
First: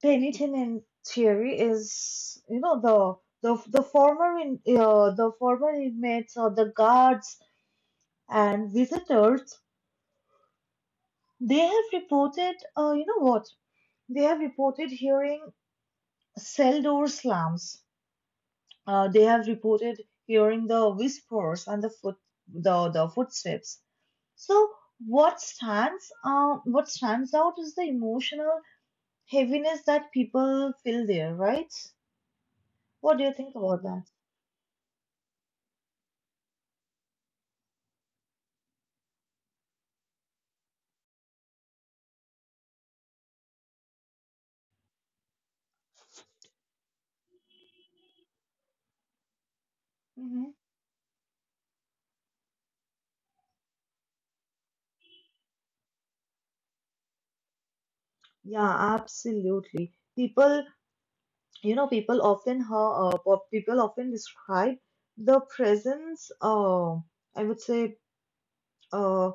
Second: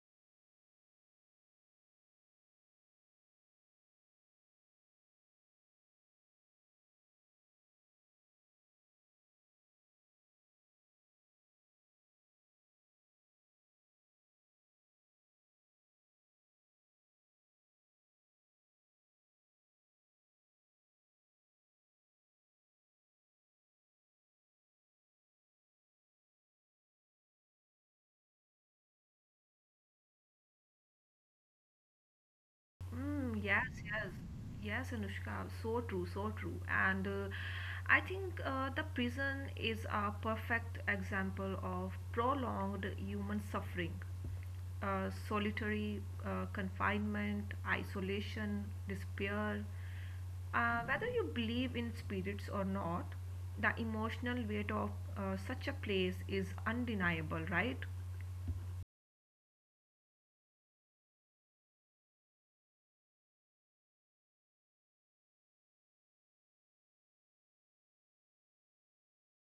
Speaker 1: Pennington in theory is, the former in the former inmates or the guards and visitors. They have reported, you know what? They have reported hearing cell door slams. They have reported hearing the whispers and the footsteps. So what stands out is the emotional heaviness that people feel there, right? What do you
Speaker 2: Mm,
Speaker 1: think
Speaker 2: yes,
Speaker 1: about
Speaker 2: yes,
Speaker 1: that?
Speaker 2: yes, Anushka, so true, so true. And I think the prison is a perfect example of prolonged human suffering. Solitary confinement, isolation, despair.
Speaker 1: Mm-hmm.
Speaker 2: Whether you believe in spirits or not, the emotional weight of such a place is undeniable, right?
Speaker 1: Yeah, absolutely. People often people often describe the presence, I would say, uh,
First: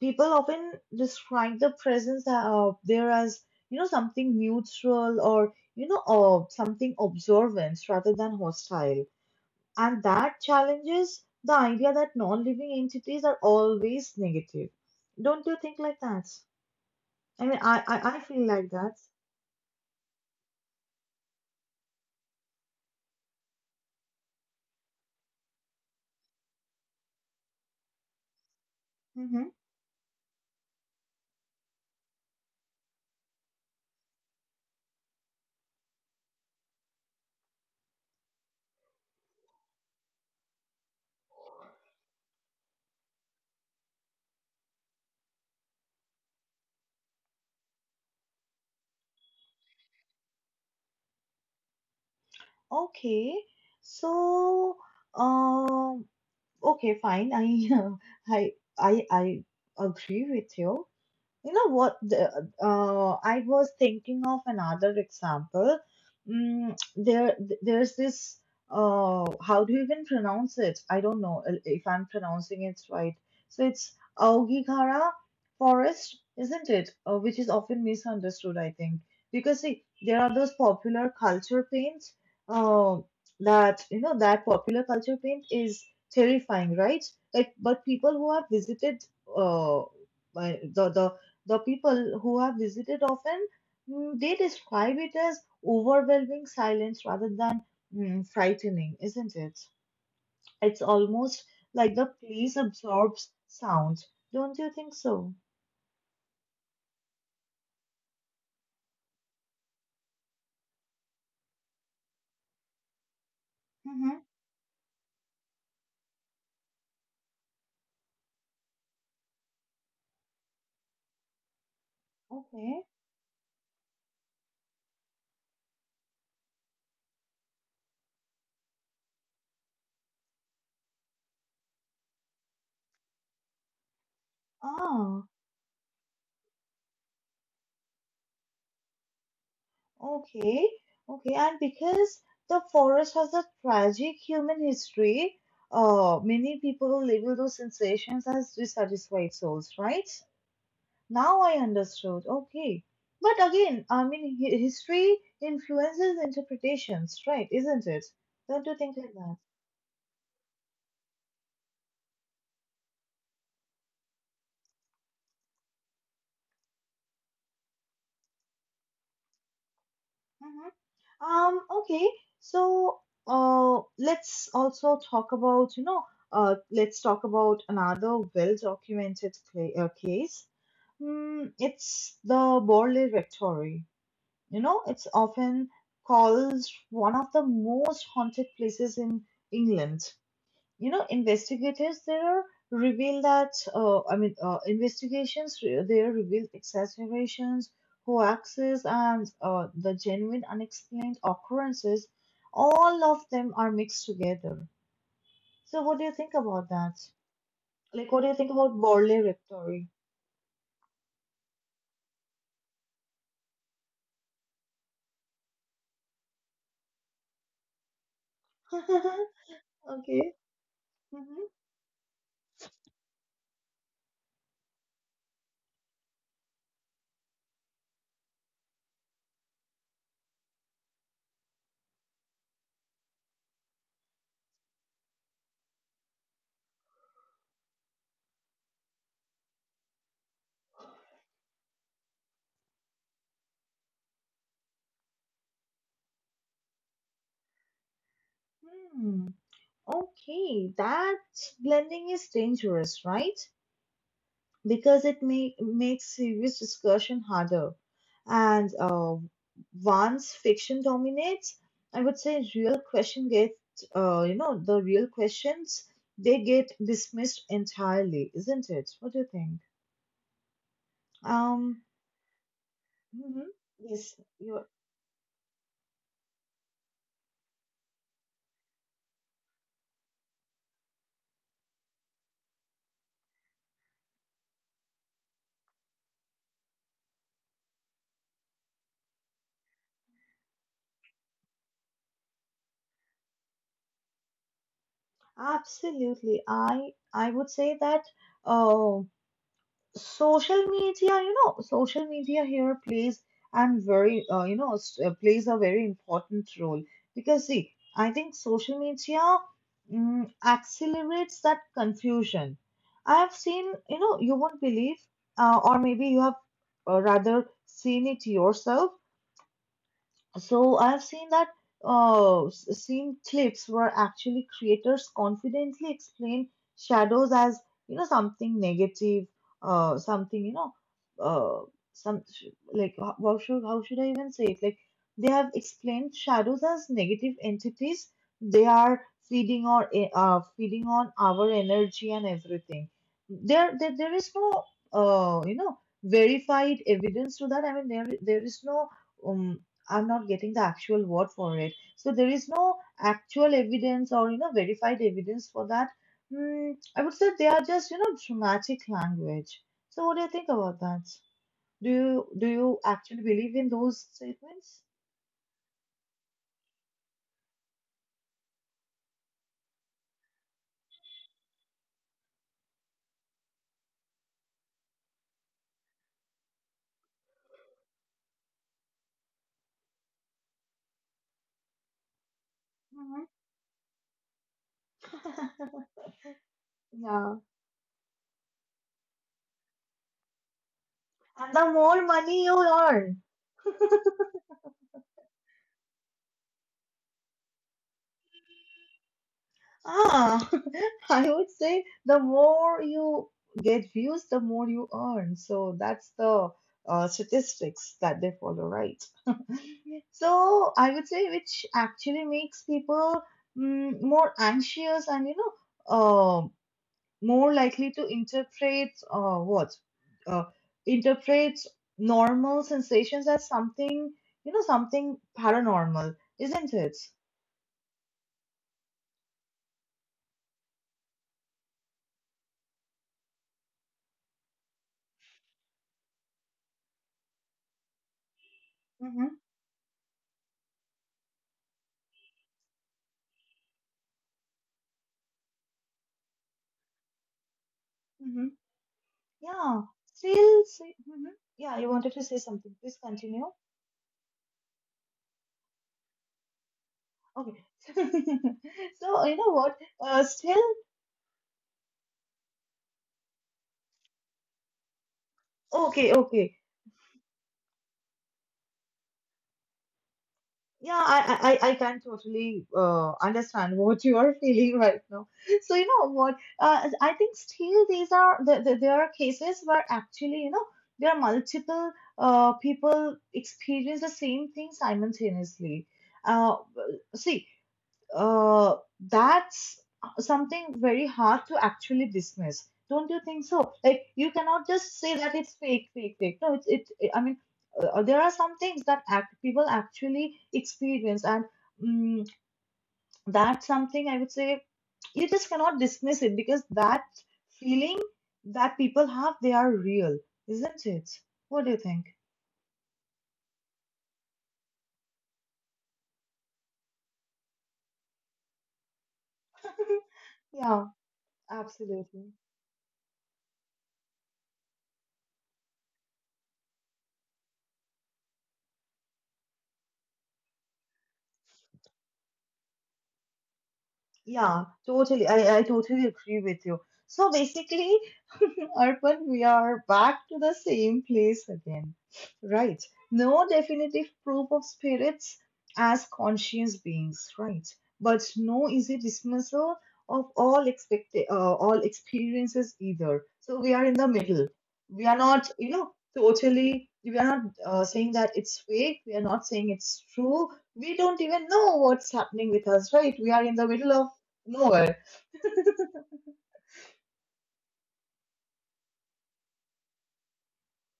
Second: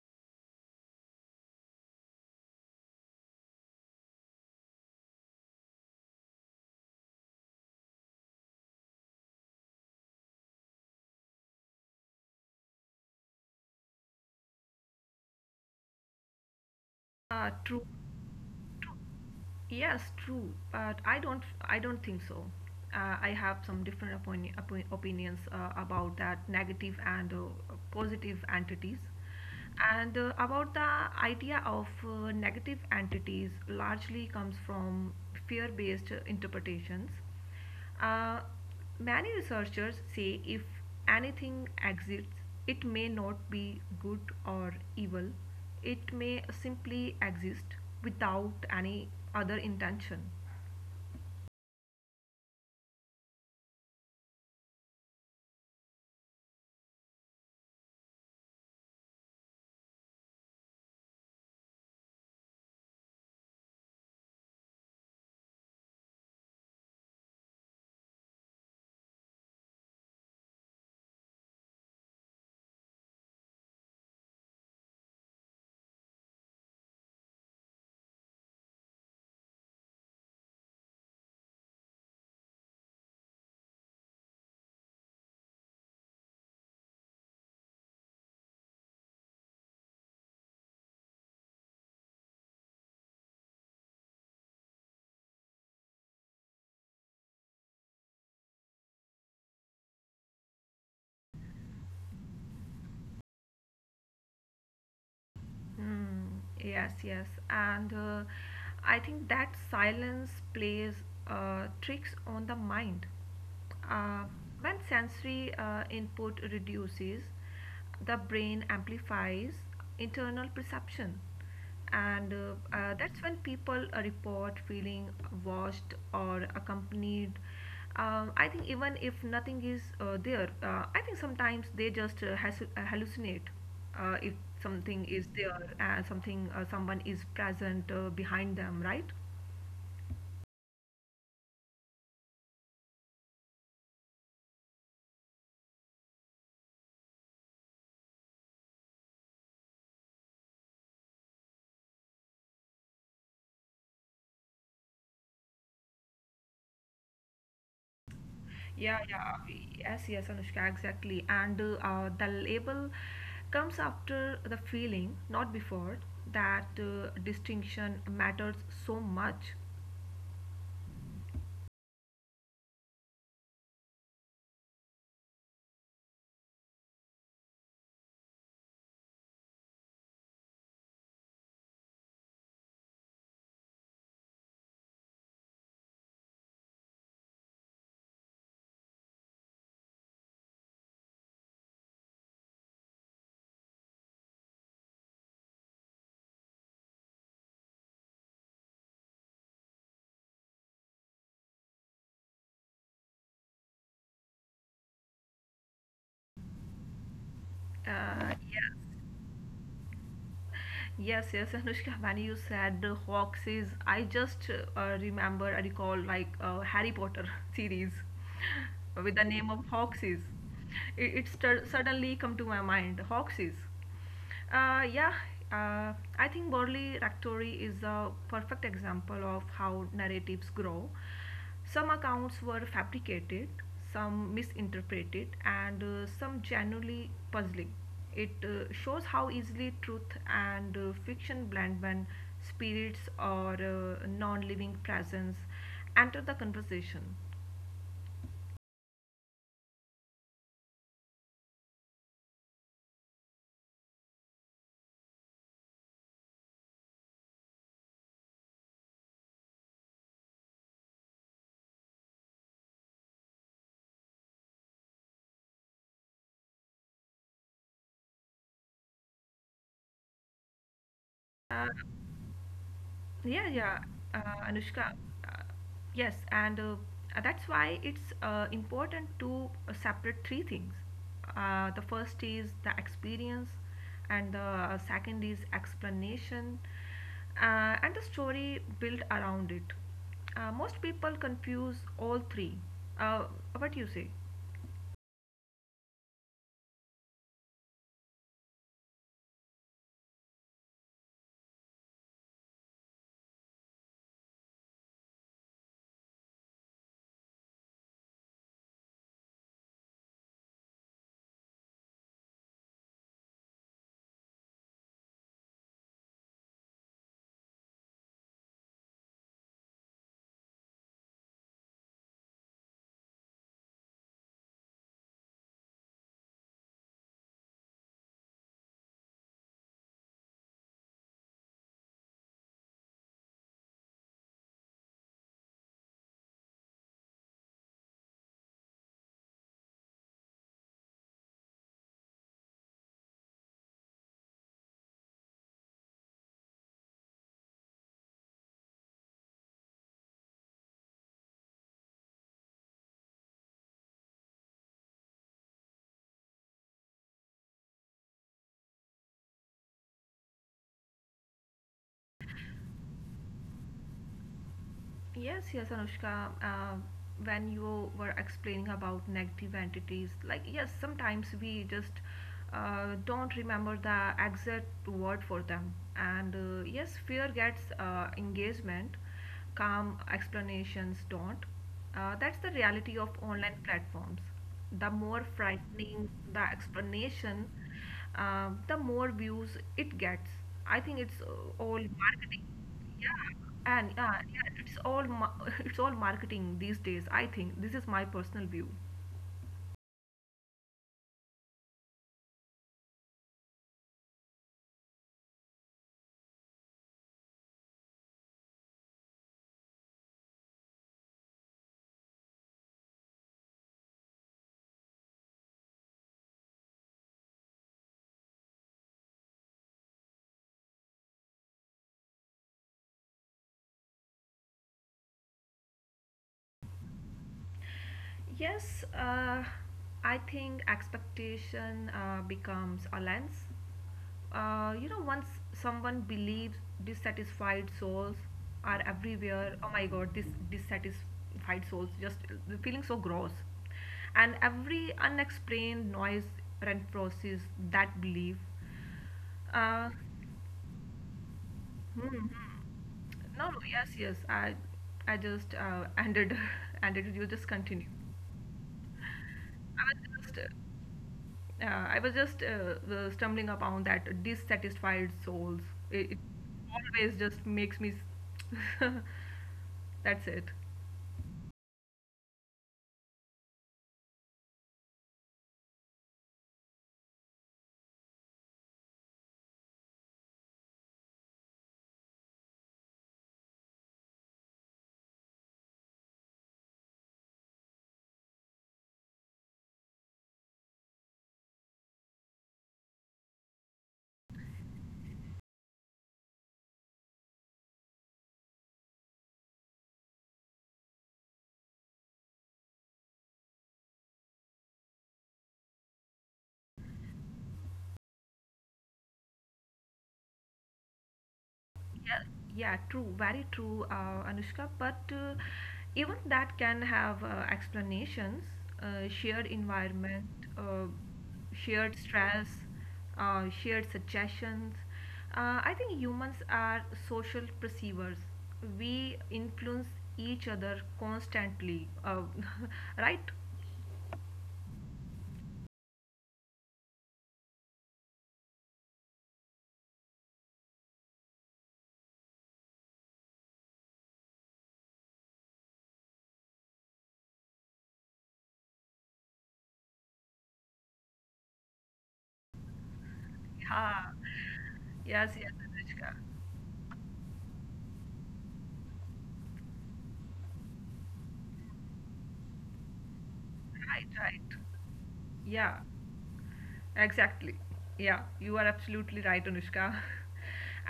Speaker 1: people often describe the presence there as, something neutral or, something observant rather than hostile. And that challenges the idea that non-living entities are always negative. Don't you think like that? I mean, I,
Speaker 2: True.
Speaker 1: I, I feel like that.
Speaker 2: Yes, true, but I don't. I don't think so. I have some different opinions about that negative and positive entities,
Speaker 1: Mm-hmm.
Speaker 2: and about the idea of negative entities largely comes from fear-based interpretations. Uh, Many researchers say if anything exists, it may not be good or evil, it may simply exist without any other intention.
Speaker 1: Okay, so um, okay, fine. I [laughs] I I agree with you. You know what? I was thinking of another example. Mm, there, there's this. How do you even pronounce it? I don't know if I'm pronouncing it right. So it's Aogigara forest, isn't it? Which is often misunderstood, I think, because see, there are those popular culture paints. Uh, that that popular culture paint is terrifying, right? Like, but people who have visited uh, by the, the the people who have visited often, they describe it as overwhelming silence rather than frightening, isn't it? It's almost like the place absorbs sound. Don't you think so?
Speaker 2: Mm, yes, yes, and I think that silence plays tricks on the mind.
Speaker 1: Mm-hmm.
Speaker 2: Uh, when sensory input reduces, the brain amplifies internal perception. And
Speaker 1: Okay.
Speaker 2: That's when people report feeling watched or accompanied. I think even if nothing is there. I think sometimes they just hallucinate if something
Speaker 1: Ah,
Speaker 2: is there and something someone is present behind them, right?
Speaker 1: okay. Okay. And because the forest has a tragic human history, many people label those sensations as dissatisfied souls, right? Now I understood. Okay. But again, I mean, history influences interpretations, right? Isn't it? Don't you think like
Speaker 2: yeah
Speaker 1: that?
Speaker 2: yeah yes, Anushka, exactly. and The label comes after the feeling, not before. That distinction matters so much.
Speaker 1: Hmm. Okay. So, let's also talk about, you know, let's talk about another well-documented case. It's the Borley Rectory. It's often called one of the most haunted places in England. Investigators there reveal that I mean investigations there reveal exaggerations, hoaxes, and the genuine unexplained occurrences. All of them are mixed together. So what do you think about that? Like, what do you
Speaker 2: uh,
Speaker 1: think about
Speaker 2: yes
Speaker 1: Borley Rectory?
Speaker 2: Yes, yes, Anushka, when you said the Foxes, I just remember, I recall, like, Harry Potter [laughs] series
Speaker 1: [laughs] Okay.
Speaker 2: with the name of Foxes. It, it
Speaker 1: Mm-hmm.
Speaker 2: stud- suddenly come to my mind, Foxes. Uh, yeah, I think Borley Rectory is a perfect example of how narratives grow. Some accounts were fabricated, some misinterpreted, and some genuinely puzzling. It shows how easily truth and fiction blend when spirits or non living presence enter the conversation.
Speaker 1: Hmm. Okay, that blending is dangerous, right? Because it makes serious discussion harder. And once fiction dominates, I would say real question get you know the real questions they get dismissed entirely, isn't it? What do you think? Um, mhm.
Speaker 2: Yeah, yeah,
Speaker 1: yes,
Speaker 2: uh,
Speaker 1: you
Speaker 2: Anushka. Uh, yes, and That's why it's important to separate three things. The first is the experience, and the second is explanation, and the story built around it. Most people confuse all three. Uh, what do you say?
Speaker 1: absolutely. I would say that. Uh, Social media, social media here plays and very you know s- plays a very important role. Because see, I think social media accelerates that confusion. I have seen, you won't believe, or maybe you have, rather seen it yourself. So I've seen that, seen clips where actually creators confidently explain shadows as, something negative, something you know, uh, some Like, how should I even say it? Like, they have explained shadows as negative entities. They are feeding on our energy and everything. There is no, verified evidence to that. I mean, there is no. Um, I'm not getting the actual word for it. So there is no actual evidence or, verified evidence for that. I would say they are just, dramatic language. So what do you think about that? Do you actually believe in those statements?
Speaker 2: Yes, yes, Anushka. When you were explaining about negative entities, like, yes, sometimes we just don't remember the exact word for them, and yes, fear gets engagement, calm explanations don't. That's the reality of
Speaker 1: Mhm.
Speaker 2: online platforms. The more
Speaker 1: [laughs]
Speaker 2: frightening the
Speaker 1: Yeah,
Speaker 2: explanation, the more views it gets. I think it's
Speaker 1: and the
Speaker 2: all
Speaker 1: more money you
Speaker 2: marketing.
Speaker 1: earn,
Speaker 2: Yeah, and yeah, [laughs] it's all marketing these days. I think this is my personal view.
Speaker 1: ah, [laughs] I would say the more you get views, the more you earn. So that's the statistics that they follow, right? So I would say, which actually makes people, more anxious and, uh, more likely to uh, interpret normal sensations as something you know something paranormal, isn't it?
Speaker 2: Yes, I think expectation becomes a lens. You know, once someone believes dissatisfied souls are
Speaker 1: Mm-hmm.
Speaker 2: everywhere. Oh my God, this dissatisfied souls just, they're feeling so gross, and every unexplained noise reinforces that belief.
Speaker 1: Mm-hmm. Yeah.
Speaker 2: Uh,
Speaker 1: Still, say, mhm. Yeah. You wanted to say
Speaker 2: hmm.
Speaker 1: something. Please continue.
Speaker 2: No, no, yes, yes. I just ended, [laughs] ended. You just
Speaker 1: Okay.
Speaker 2: continue.
Speaker 1: [laughs] So, you know what?
Speaker 2: I was just,
Speaker 1: Still
Speaker 2: I was just stumbling upon that dissatisfied souls.
Speaker 1: okay.
Speaker 2: It
Speaker 1: Okay.
Speaker 2: always just makes me. s- [laughs] That's it.
Speaker 1: Yeah, I can totally understand what [laughs] you are feeling right now. So you know what? I think still these are there are cases where actually, there are multiple, people experience the same thing simultaneously. Uh, See, that's something very hard to actually dismiss. Don't you think so? Like, you cannot just say that it's fake, fake, fake. No, I mean, there are some things that people actually experience, and mm that's something I would say you just cannot dismiss it because that feeling that people have, they are real, isn't it? What do you think?
Speaker 2: Yeah, yeah, true, very true, Anushka. But even that can have explanations: shared
Speaker 1: [laughs]
Speaker 2: environment,
Speaker 1: Yeah,
Speaker 2: uh, shared
Speaker 1: absolutely.
Speaker 2: stress, shared suggestions. I think humans are social perceivers. We influence each other constantly, [laughs] right?
Speaker 1: Yeah, totally. I totally agree with you. So basically, [laughs] Arpan, we are back to the same place again, right? No definitive proof of spirits as conscious beings, right? But no easy dismissal of all experiences either. So we are in the
Speaker 2: Yeah.
Speaker 1: middle. We are
Speaker 2: Yes,
Speaker 1: not,
Speaker 2: yes, Anushka.
Speaker 1: totally. We are not saying that it's fake. We are not saying it's true. We don't even know what's happening with us, right? We are in the middle of
Speaker 2: Right, right.
Speaker 1: nowhere.
Speaker 2: Yeah, exactly. Yeah, you are absolutely right, Anushka. [laughs]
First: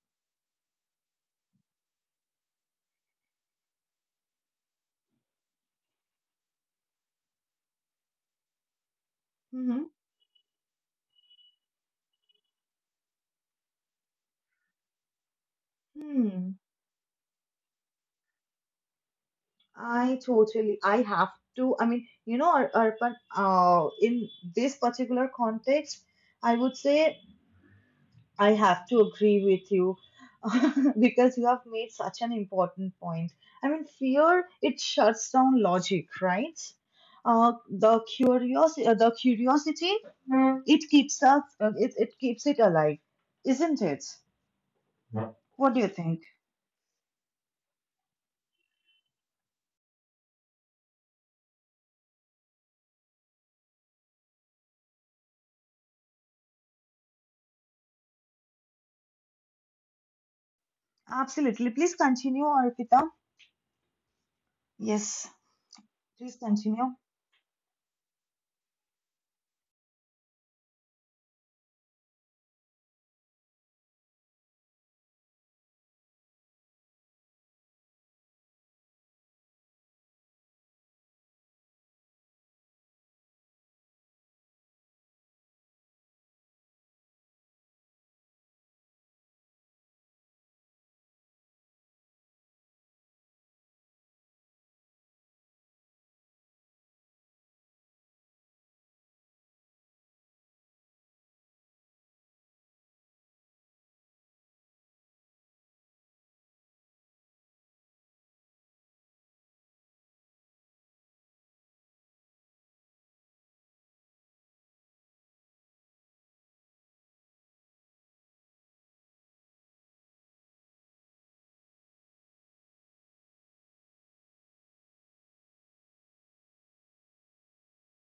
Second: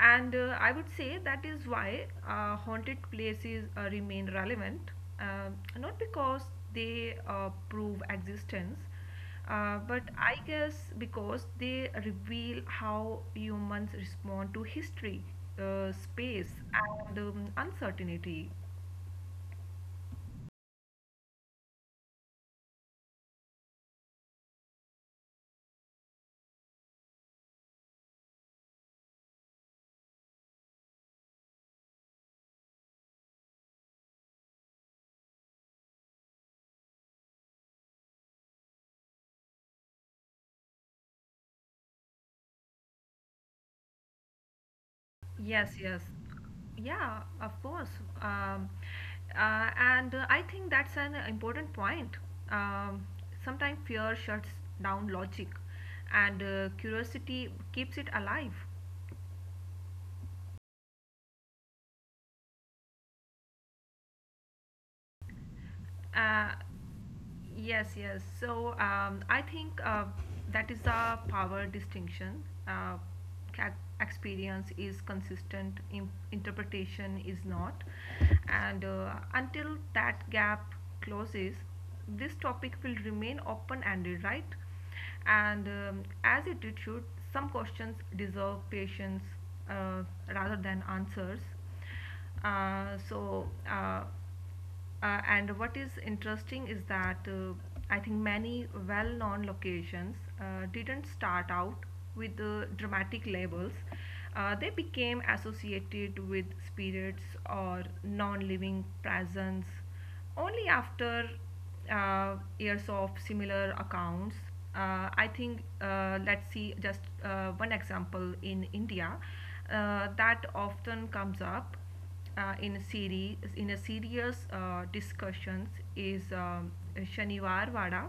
Speaker 2: And I would say that is why haunted places remain relevant. Um, not because they prove existence,
Speaker 1: Hmm.
Speaker 2: but I guess because they reveal how humans respond to history,
Speaker 1: Hmm.
Speaker 2: space, and uncertainty.
Speaker 1: I totally. I have to. I mean, you know, Arpan. In this particular context, I would say I have to agree with you [laughs] because you have made such an important point. I mean, fear, it shuts down logic, right? The curiosity, the curiosity, Mm. It keeps us. It keeps it alive, isn't it? Yeah. What
Speaker 2: Yes,
Speaker 1: do you
Speaker 2: yes.
Speaker 1: think?
Speaker 2: Yeah, of course. Um, and I think that's an important point. Um, Sometimes fear shuts down logic, and curiosity keeps it alive.
Speaker 1: Absolutely. Please continue, Arpita. Yes, please
Speaker 2: Uh,
Speaker 1: continue.
Speaker 2: Yes, yes. I think that is the power distinction. Ca- Experience is consistent, interpretation is not. And until that gap closes, this topic will remain open ended, right? And as it should, some questions deserve patience uh, rather than answers. Uh, so, uh, and what is interesting is that, I think, many well known locations didn't start out with dramatic labels. They became associated with spirits or non living presence only after years of similar accounts. I think let's see just one example in India that often comes up in a serious discussions is, Shaniwar Wada.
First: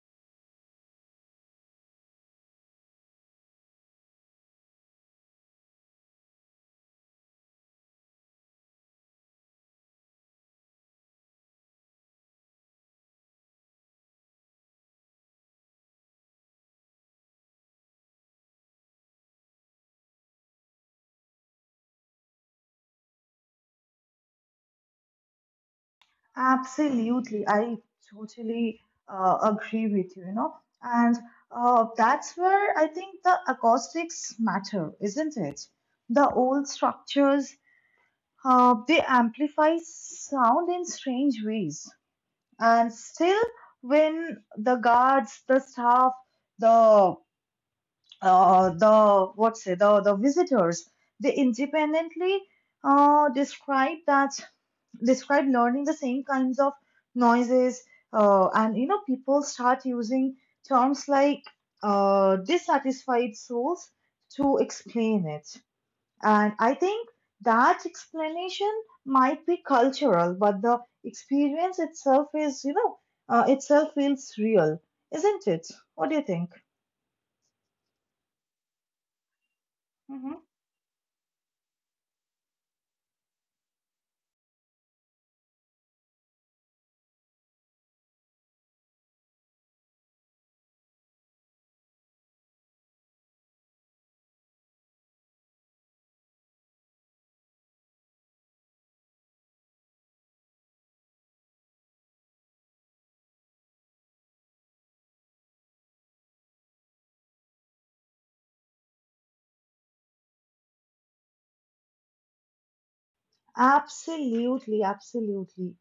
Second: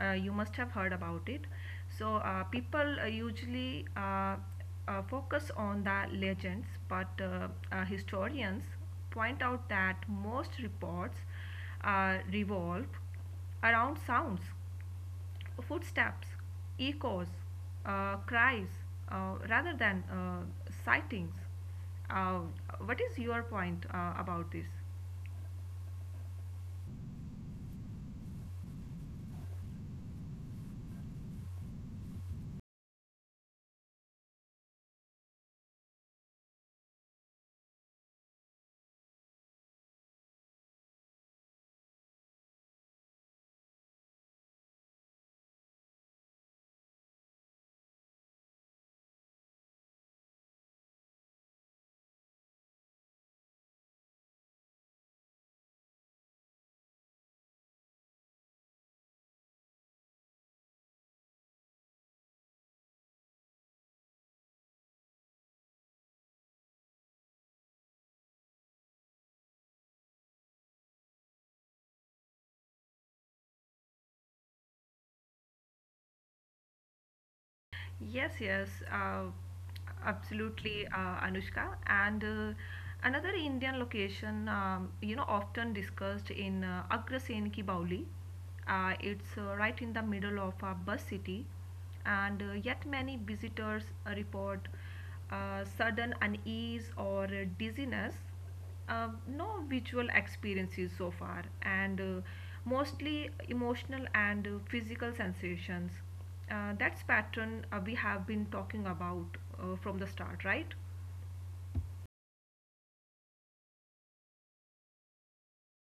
Speaker 2: You must have heard about it. So, people usually focus on the legends, but historians point out that most reports revolve around sounds, footsteps, echoes, cries, rather than sightings. Uh, what is your point about this?
Speaker 1: Absolutely. I totally agree with you, you know. And that's where I think the acoustics matter, isn't it? The old structures, they amplify sound in strange ways. And still, when the guards, the staff, the the visitors, they independently uh, describe that described learning the same kinds of noises. And people start using terms like, dissatisfied souls, to explain it. And I think that explanation might be cultural, but the experience itself is you know itself feels real, isn't it? What do you think?
Speaker 2: Yes, yes,
Speaker 1: Hmm.
Speaker 2: absolutely, Anushka. And another Indian location, you know, often discussed in, Agrasen Ki Bauli. It's right in the middle of a bus city, and yet many visitors report sudden unease or dizziness. No visual experiences so far, and mostly emotional and physical sensations. That's pattern we have been talking about from the start, right?
Speaker 1: Absolutely, absolutely.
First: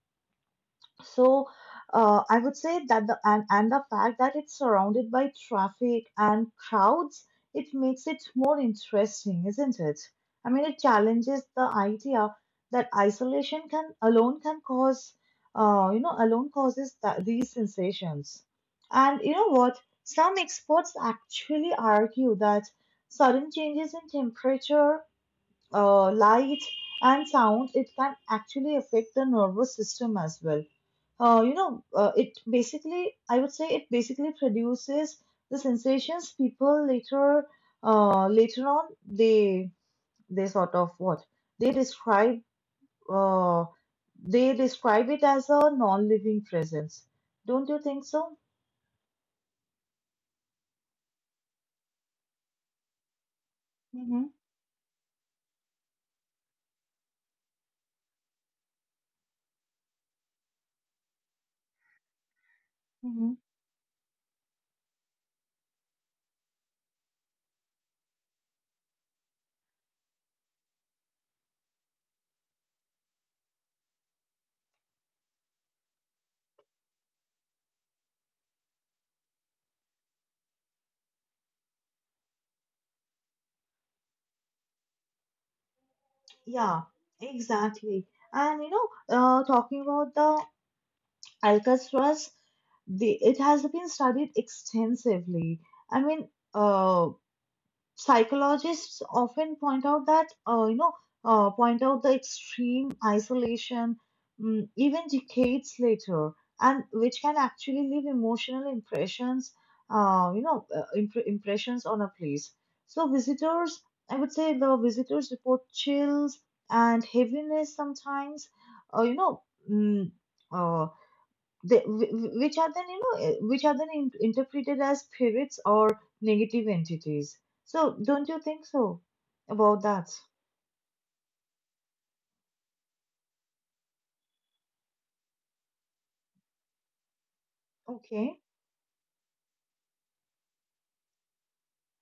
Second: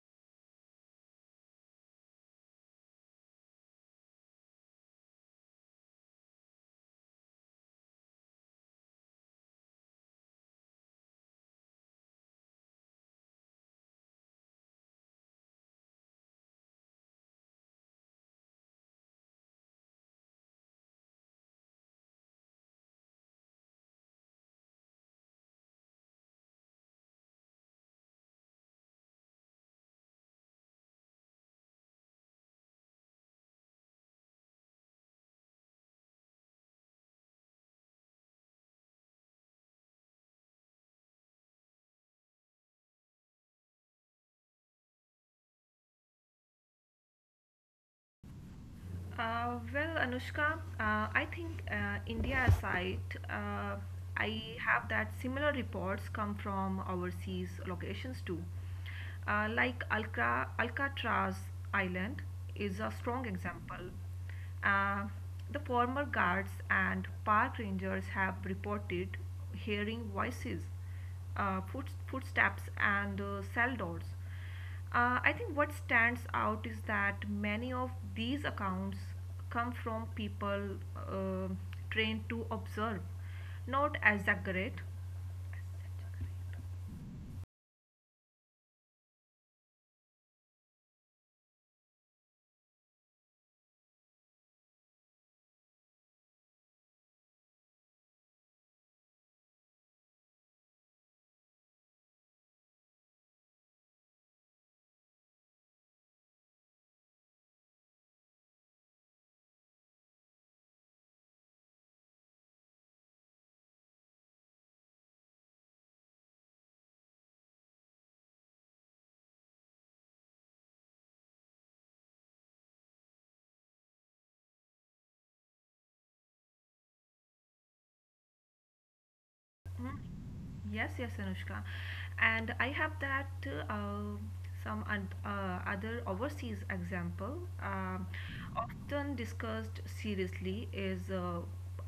Speaker 1: So, I would say that and the fact that it's surrounded by traffic and crowds, it makes it more interesting, isn't it? I mean, it challenges the idea that isolation can alone can cause you know alone causes these sensations. And you know what, some experts actually argue that sudden changes in temperature, light, and sound, it can actually affect the nervous system as well. I would say, it basically produces the sensations people later on, they sort of what they describe, uh, they describe it as a non-living presence. Don't you think so?
Speaker 2: Well, Anushka, I think, India aside, uh,
Speaker 1: Mm-hmm.
Speaker 2: I have that similar reports come from overseas locations too. Like Alcatraz Island is a
Speaker 1: Mm-hmm.
Speaker 2: strong example. Uh, the former guards and park rangers have reported hearing voices, footsteps, and cell doors. I think what stands out is that many of these accounts come from people uh, trained to observe, not exaggerate.
Speaker 1: Yeah, exactly. And talking about the Alcatraz, it has been studied extensively. I mean, uh, psychologists often point out that, you know, point out the extreme isolation, even decades later, and which can actually leave emotional impressions, impressions on a place. So visitors, I would say, the visitors report chills and heaviness sometimes, uh, you know, mm, uh, they, wh- which are then interpreted as spirits or negative entities. So don't you think so about that?
Speaker 2: Yes, yes, Anushka. And I have that uh, other overseas example,
Speaker 1: Okay.
Speaker 2: often discussed seriously, is,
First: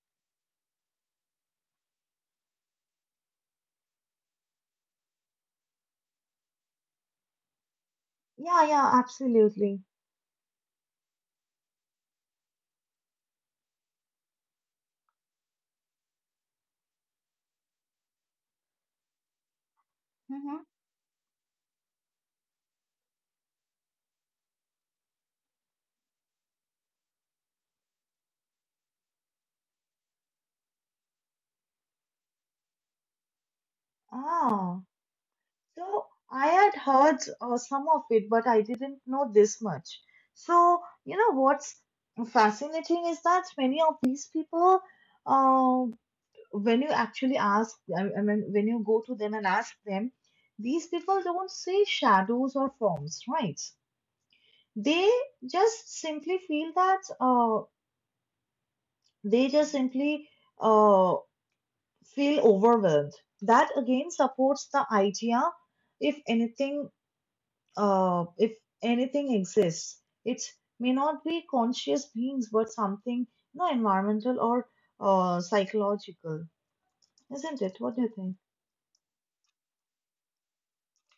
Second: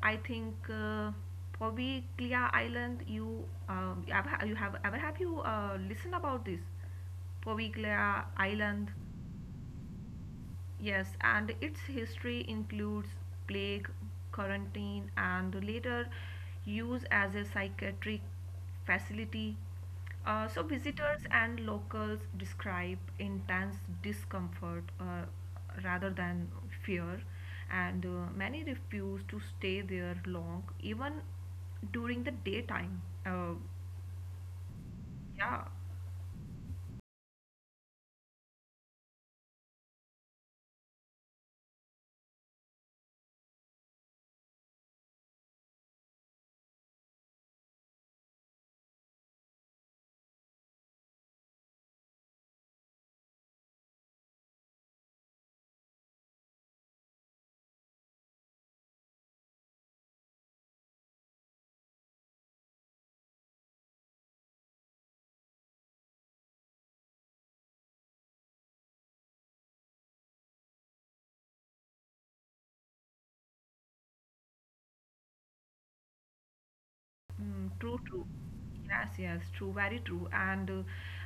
Speaker 2: I think, Poveglia Island. You you have ever have you listened about this Poveglia
Speaker 1: Yeah, yeah,
Speaker 2: Island?
Speaker 1: absolutely.
Speaker 2: Yes, and its history includes plague, quarantine, and later use as a psychiatric facility. Uh,
Speaker 1: Mm-hmm.
Speaker 2: so, visitors and locals describe intense discomfort rather than fear, and many refuse to stay there long, even during the daytime.
Speaker 1: ah
Speaker 2: Yeah.
Speaker 1: so I had heard some of it, but I didn't know this much. So you know what's fascinating is that many of these people, uh, when you actually ask them, I mean, when you go to them and ask them, these people don't see shadows or forms, right? They just simply they just simply uh, feel overwhelmed. That again supports the idea, if anything, if anything, exists, it may not be conscious beings, but something, environmental or, psychological, isn't
Speaker 2: Mm,
Speaker 1: it?
Speaker 2: true,
Speaker 1: What do you
Speaker 2: true.
Speaker 1: think?
Speaker 2: Yes, yes, true, very true. And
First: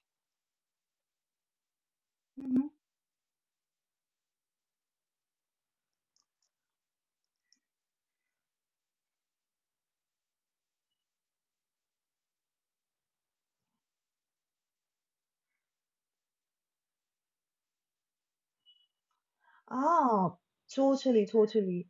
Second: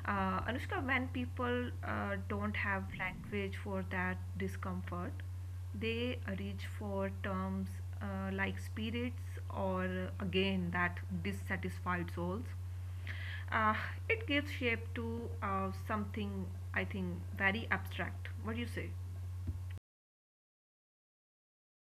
Speaker 2: Anushka, when people don't have language for that discomfort, they reach for terms like spirits, or, again, that dissatisfied souls. Uh, it gives shape to something I think very abstract. What do you say?
Speaker 1: Ah, totally, totally.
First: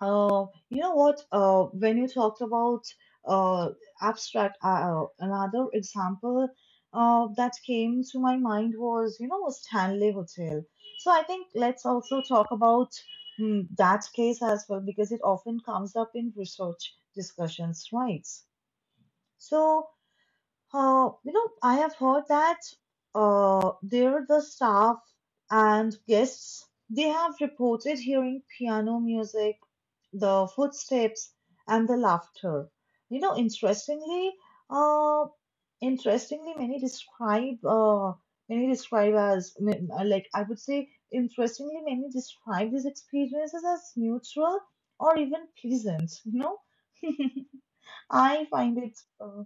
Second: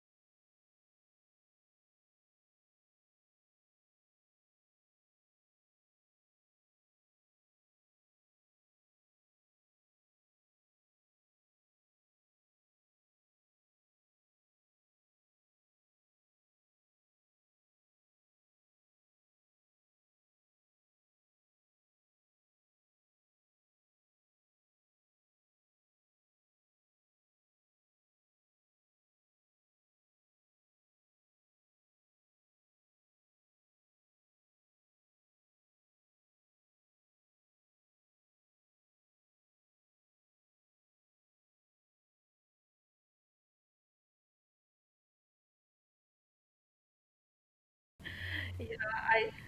Speaker 1: You know what? When you talked about, uh, abstract, another example, that came to my mind was, Stanley Hotel. So I think let's also talk about, that case as well, because it often comes up in research discussions, right? So, I have heard that, there the staff and guests, they have reported hearing piano music, the footsteps, and the laughter. Interestingly, uh, interestingly, many describe as like I would say, interestingly, many describe these experiences as neutral or even pleasant. You know, [laughs] I find
Speaker 2: Yeah,
Speaker 1: it.
Speaker 2: I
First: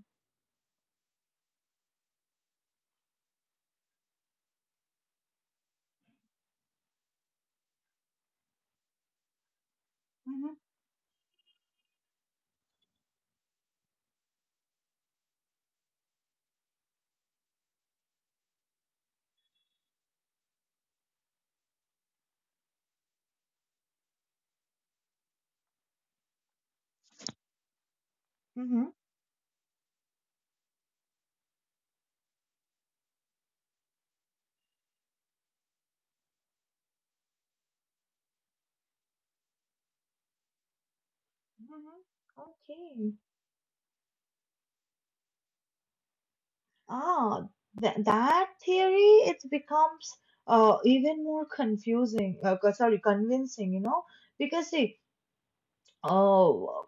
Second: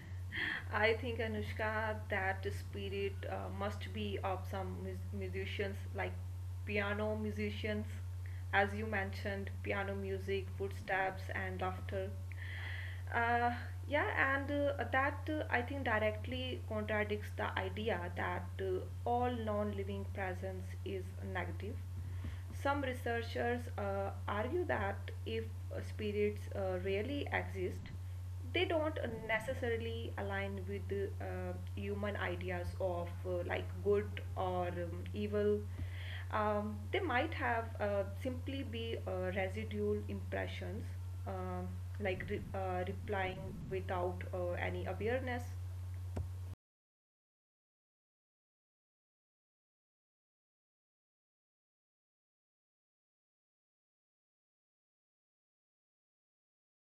Speaker 2: I think, Anushka, that spirit must be of some musicians, like piano musicians, as you mentioned, piano music,
Speaker 1: Mhm,
Speaker 2: footsteps, and laughter. Uh, yeah, and that I think directly contradicts the idea that all non-living presence is negative. Some researchers argue that if spirits really exist, they
Speaker 1: mhm.
Speaker 2: don't necessarily align with human ideas of, like, good or evil. They might have simply be residual impressions, um
Speaker 1: Mhm. Okay.
Speaker 2: replying without any awareness.
Speaker 1: Ah, that theory, it becomes even more confusing. Sorry, convincing. You know, because see, oh,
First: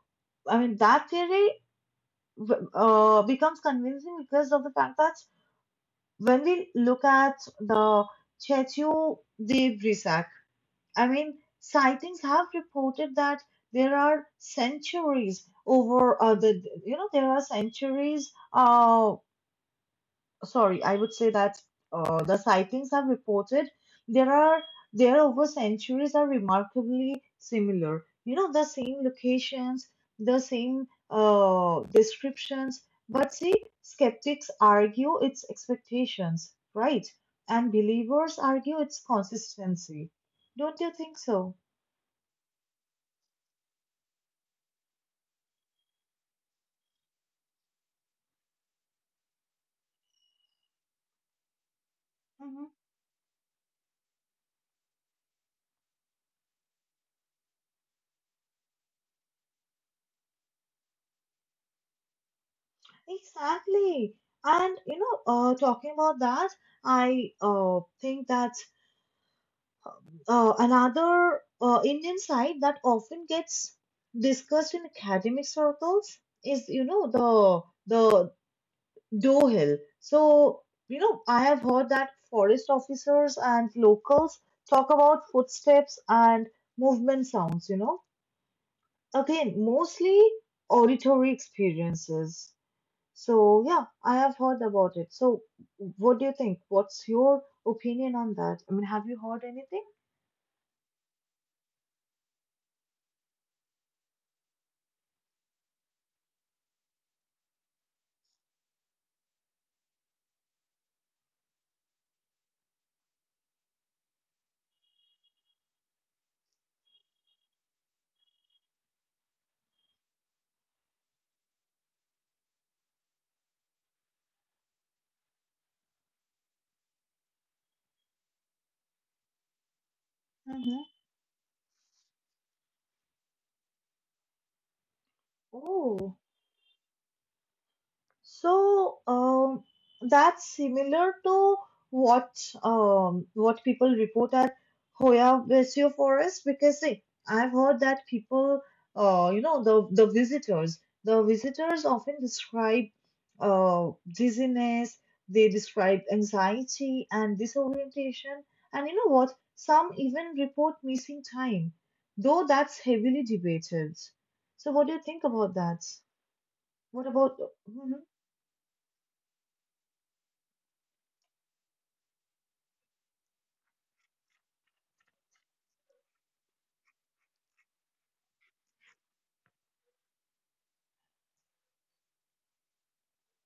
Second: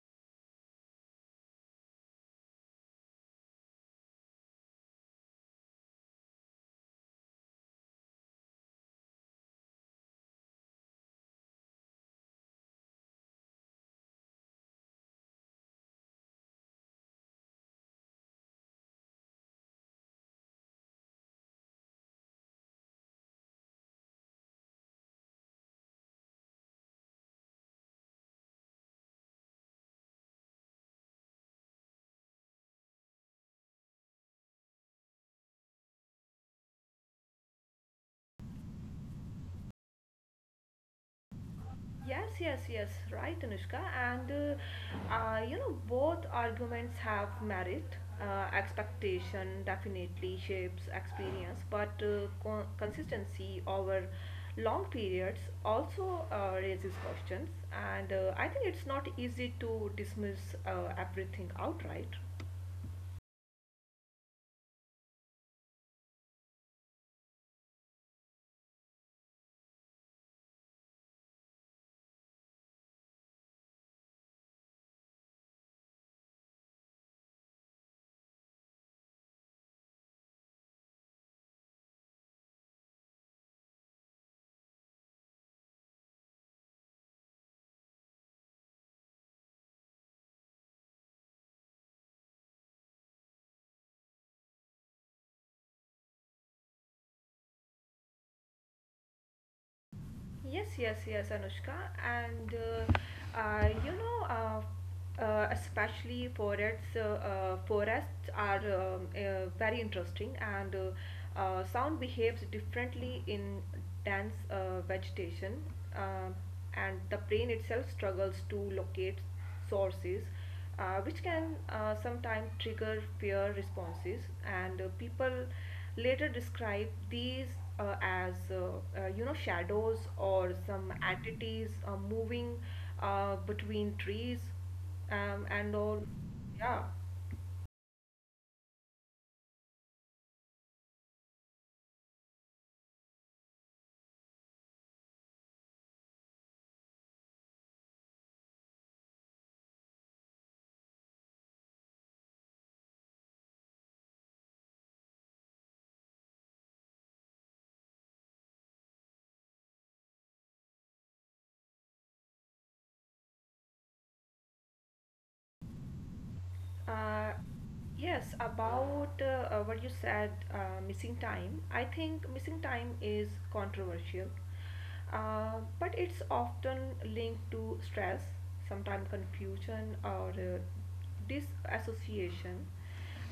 Speaker 1: I mean that theory becomes convincing because of the fact that when we look at the Chetu Debrisak, I mean, sightings have reported that there are centuries over the you know there are centuries sorry, I would say that the sightings have reported there are there over centuries are remarkably similar. You know, the same locations, the same descriptions. But see, skeptics argue its expectations, right? And believers argue its consistency. Don't you think so?
Speaker 2: Yes, yes, yes, right, Anushka. And you know, both arguments have merit. Expectation definitely shapes experience, but
Speaker 1: hmm
Speaker 2: consistency over long periods also raises questions. And I think it's not easy to dismiss everything outright.
Speaker 1: Exactly. And you know, talking about that, I think that another Indian side that often gets discussed in academic circles is, you know, the Doe Hill. So, you know, I have heard that forest officers and locals talk about footsteps and movement sounds, you know. Again, mostly auditory experiences. So, yeah, I have heard about it. So, what do you think? What's your opinion on that? I mean, have you heard anything?
Speaker 2: Yes, yes, yes, Anushka. Especially forests, forests are, very interesting, and sound behaves differently in dense vegetation, um and the brain itself struggles to locate sources, which can sometimes trigger fear responses. And people later describe these as, you know, shadows or
Speaker 1: hmm
Speaker 2: some entities moving between trees and all,
Speaker 1: Oh.
Speaker 2: yeah.
Speaker 1: So that's similar to what what people report at Hoya Vesio Forest because see, I've heard that people, you know, the visitors, the visitors often describe dizziness, they describe anxiety and disorientation, and you know what? Some even report missing time, though that's heavily debated. So, what do you think about that? What
Speaker 2: Uh,
Speaker 1: about? Mhm.
Speaker 2: yes, about, what you said, missing time. I think missing time is controversial, but it's often linked to stress, sometimes confusion or disassociation.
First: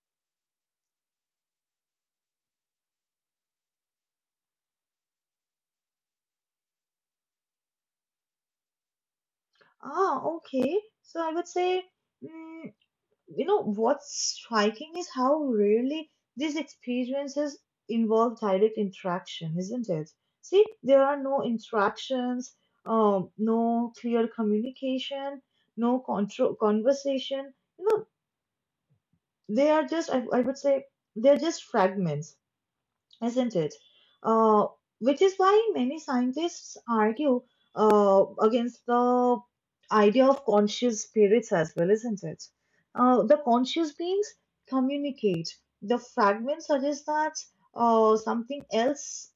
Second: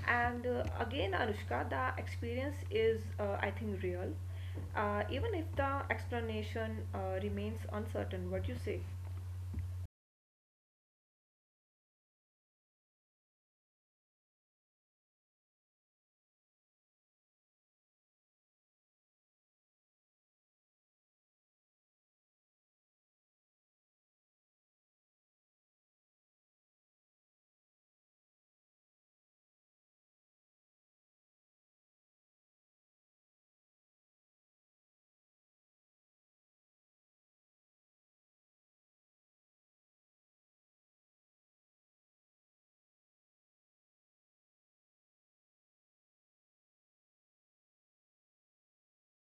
Speaker 2: And again, Anushka, the experience is, I think, real, even if the explanation remains uncertain. What do you say?
Speaker 1: Ah, okay. So I would say, mm, you know, what's striking is how rarely these experiences involve direct interaction, isn't it? See, there are no interactions, no clear communication, no control conversation. You know, they are just, I would say, they're just fragments isn't it? Uh, which is why many scientists argue against the idea of conscious spirits as well, isn't it? The conscious beings communicate. The fragments suggest that something else,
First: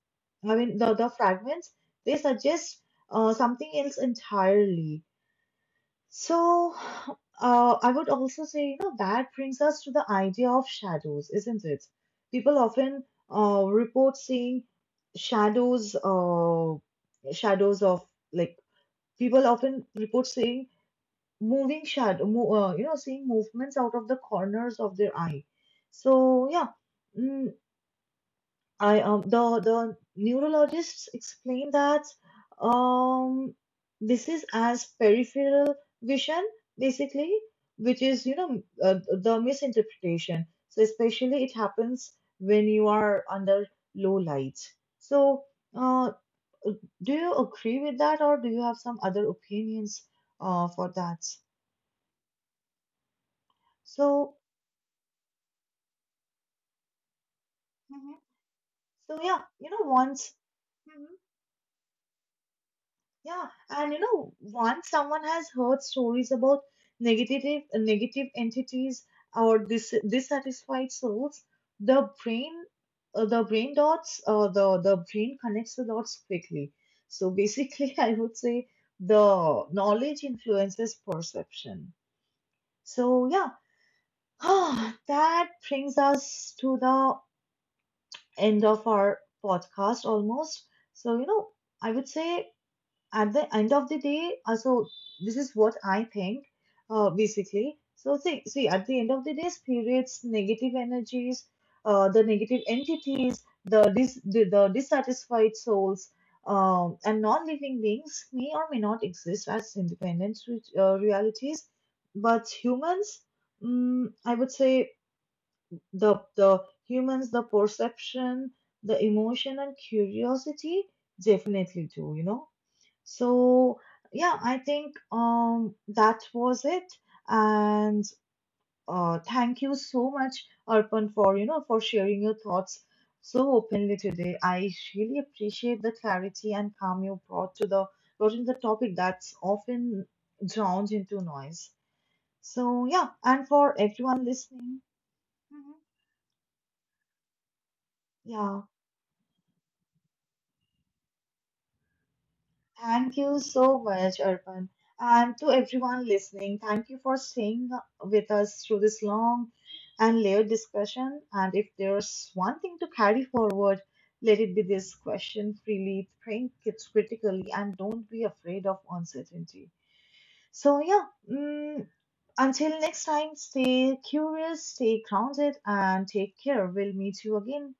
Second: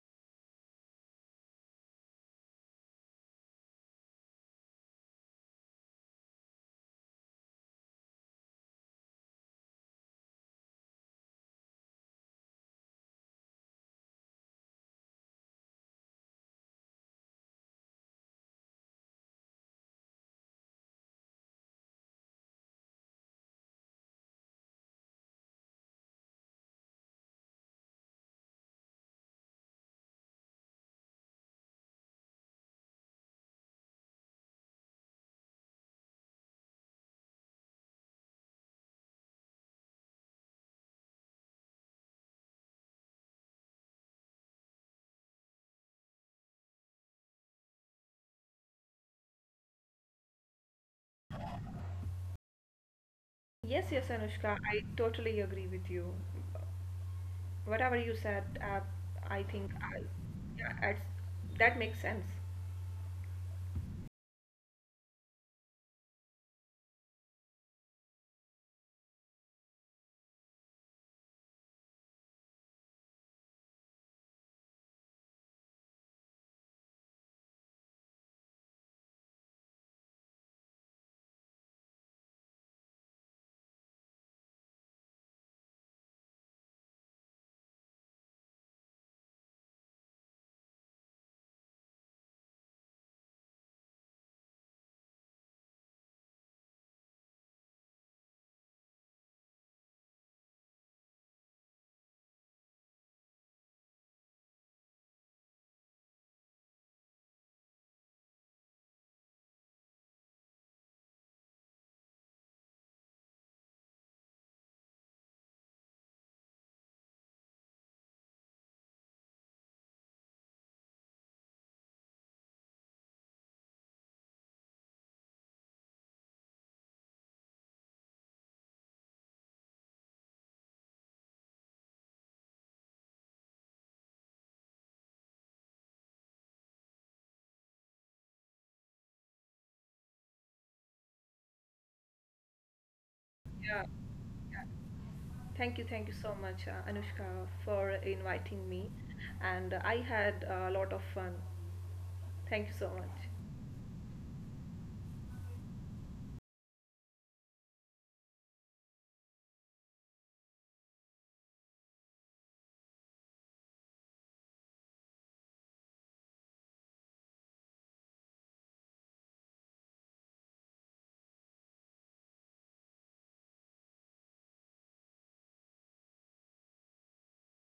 Speaker 1: I mean, the fragments, they suggest something else entirely. So, I would also say, you know, that brings us to the idea of shadows, isn't it? People often report seeing shadows, shadows of like people often report seeing moving shadow, mo you know, seeing movements out of the corners of their eye. So, yeah, mm, I the neurologists explain that um this is as peripheral vision basically, which is the misinterpretation. So especially it happens when you are under low light. So uh, do you agree with that, or do you have some other opinions for that?
Speaker 2: Yes, yes,
Speaker 1: So
Speaker 2: Anushka, I totally agree with you. Whatever you
Speaker 1: mhm.
Speaker 2: said,
Speaker 1: So yeah,
Speaker 2: I
Speaker 1: you
Speaker 2: think,
Speaker 1: know once.
Speaker 2: yeah, it's,
Speaker 1: Mm-hmm.
Speaker 2: that makes sense.
Speaker 1: Yeah, and you know, once someone has heard stories about negative negative entities or dissatisfied souls, the brain the brain dots the brain connects the dots quickly. So basically, [laughs] I would say the knowledge influences perception. So yeah, [sighs] that brings us to the end of our podcast almost. So you know, I would say at the end of the day, so this is what I think, basically. So see, at the end of the day, spirits, negative energies, the negative entities, the dissatisfied souls, and non-living beings may or may not exist as independent realities, but humans, I would say the humans, the perception, the emotion, and curiosity definitely do, you know so yeah, I think that was it. And thank you so much, Arpan, for for sharing your thoughts so openly today. I really appreciate the clarity and calm you brought in the topic that's often drowned into noise. So yeah, and for
Speaker 2: Yeah.
Speaker 1: everyone
Speaker 2: Yeah.
Speaker 1: listening, mhm,
Speaker 2: Thank you so much, Anushka, for
Speaker 1: yeah.
Speaker 2: inviting me. And I had a lot of fun. Thank you so
Speaker 1: Thank
Speaker 2: much.
Speaker 1: you so much, Arpan. And to everyone listening, thank you for staying with us through this long and layered discussion. And if there's one thing to carry forward, let it be this question freely, think it critically, and don't be afraid of uncertainty. So, yeah, mm, until next time, stay curious, stay grounded, and take care. We'll meet you again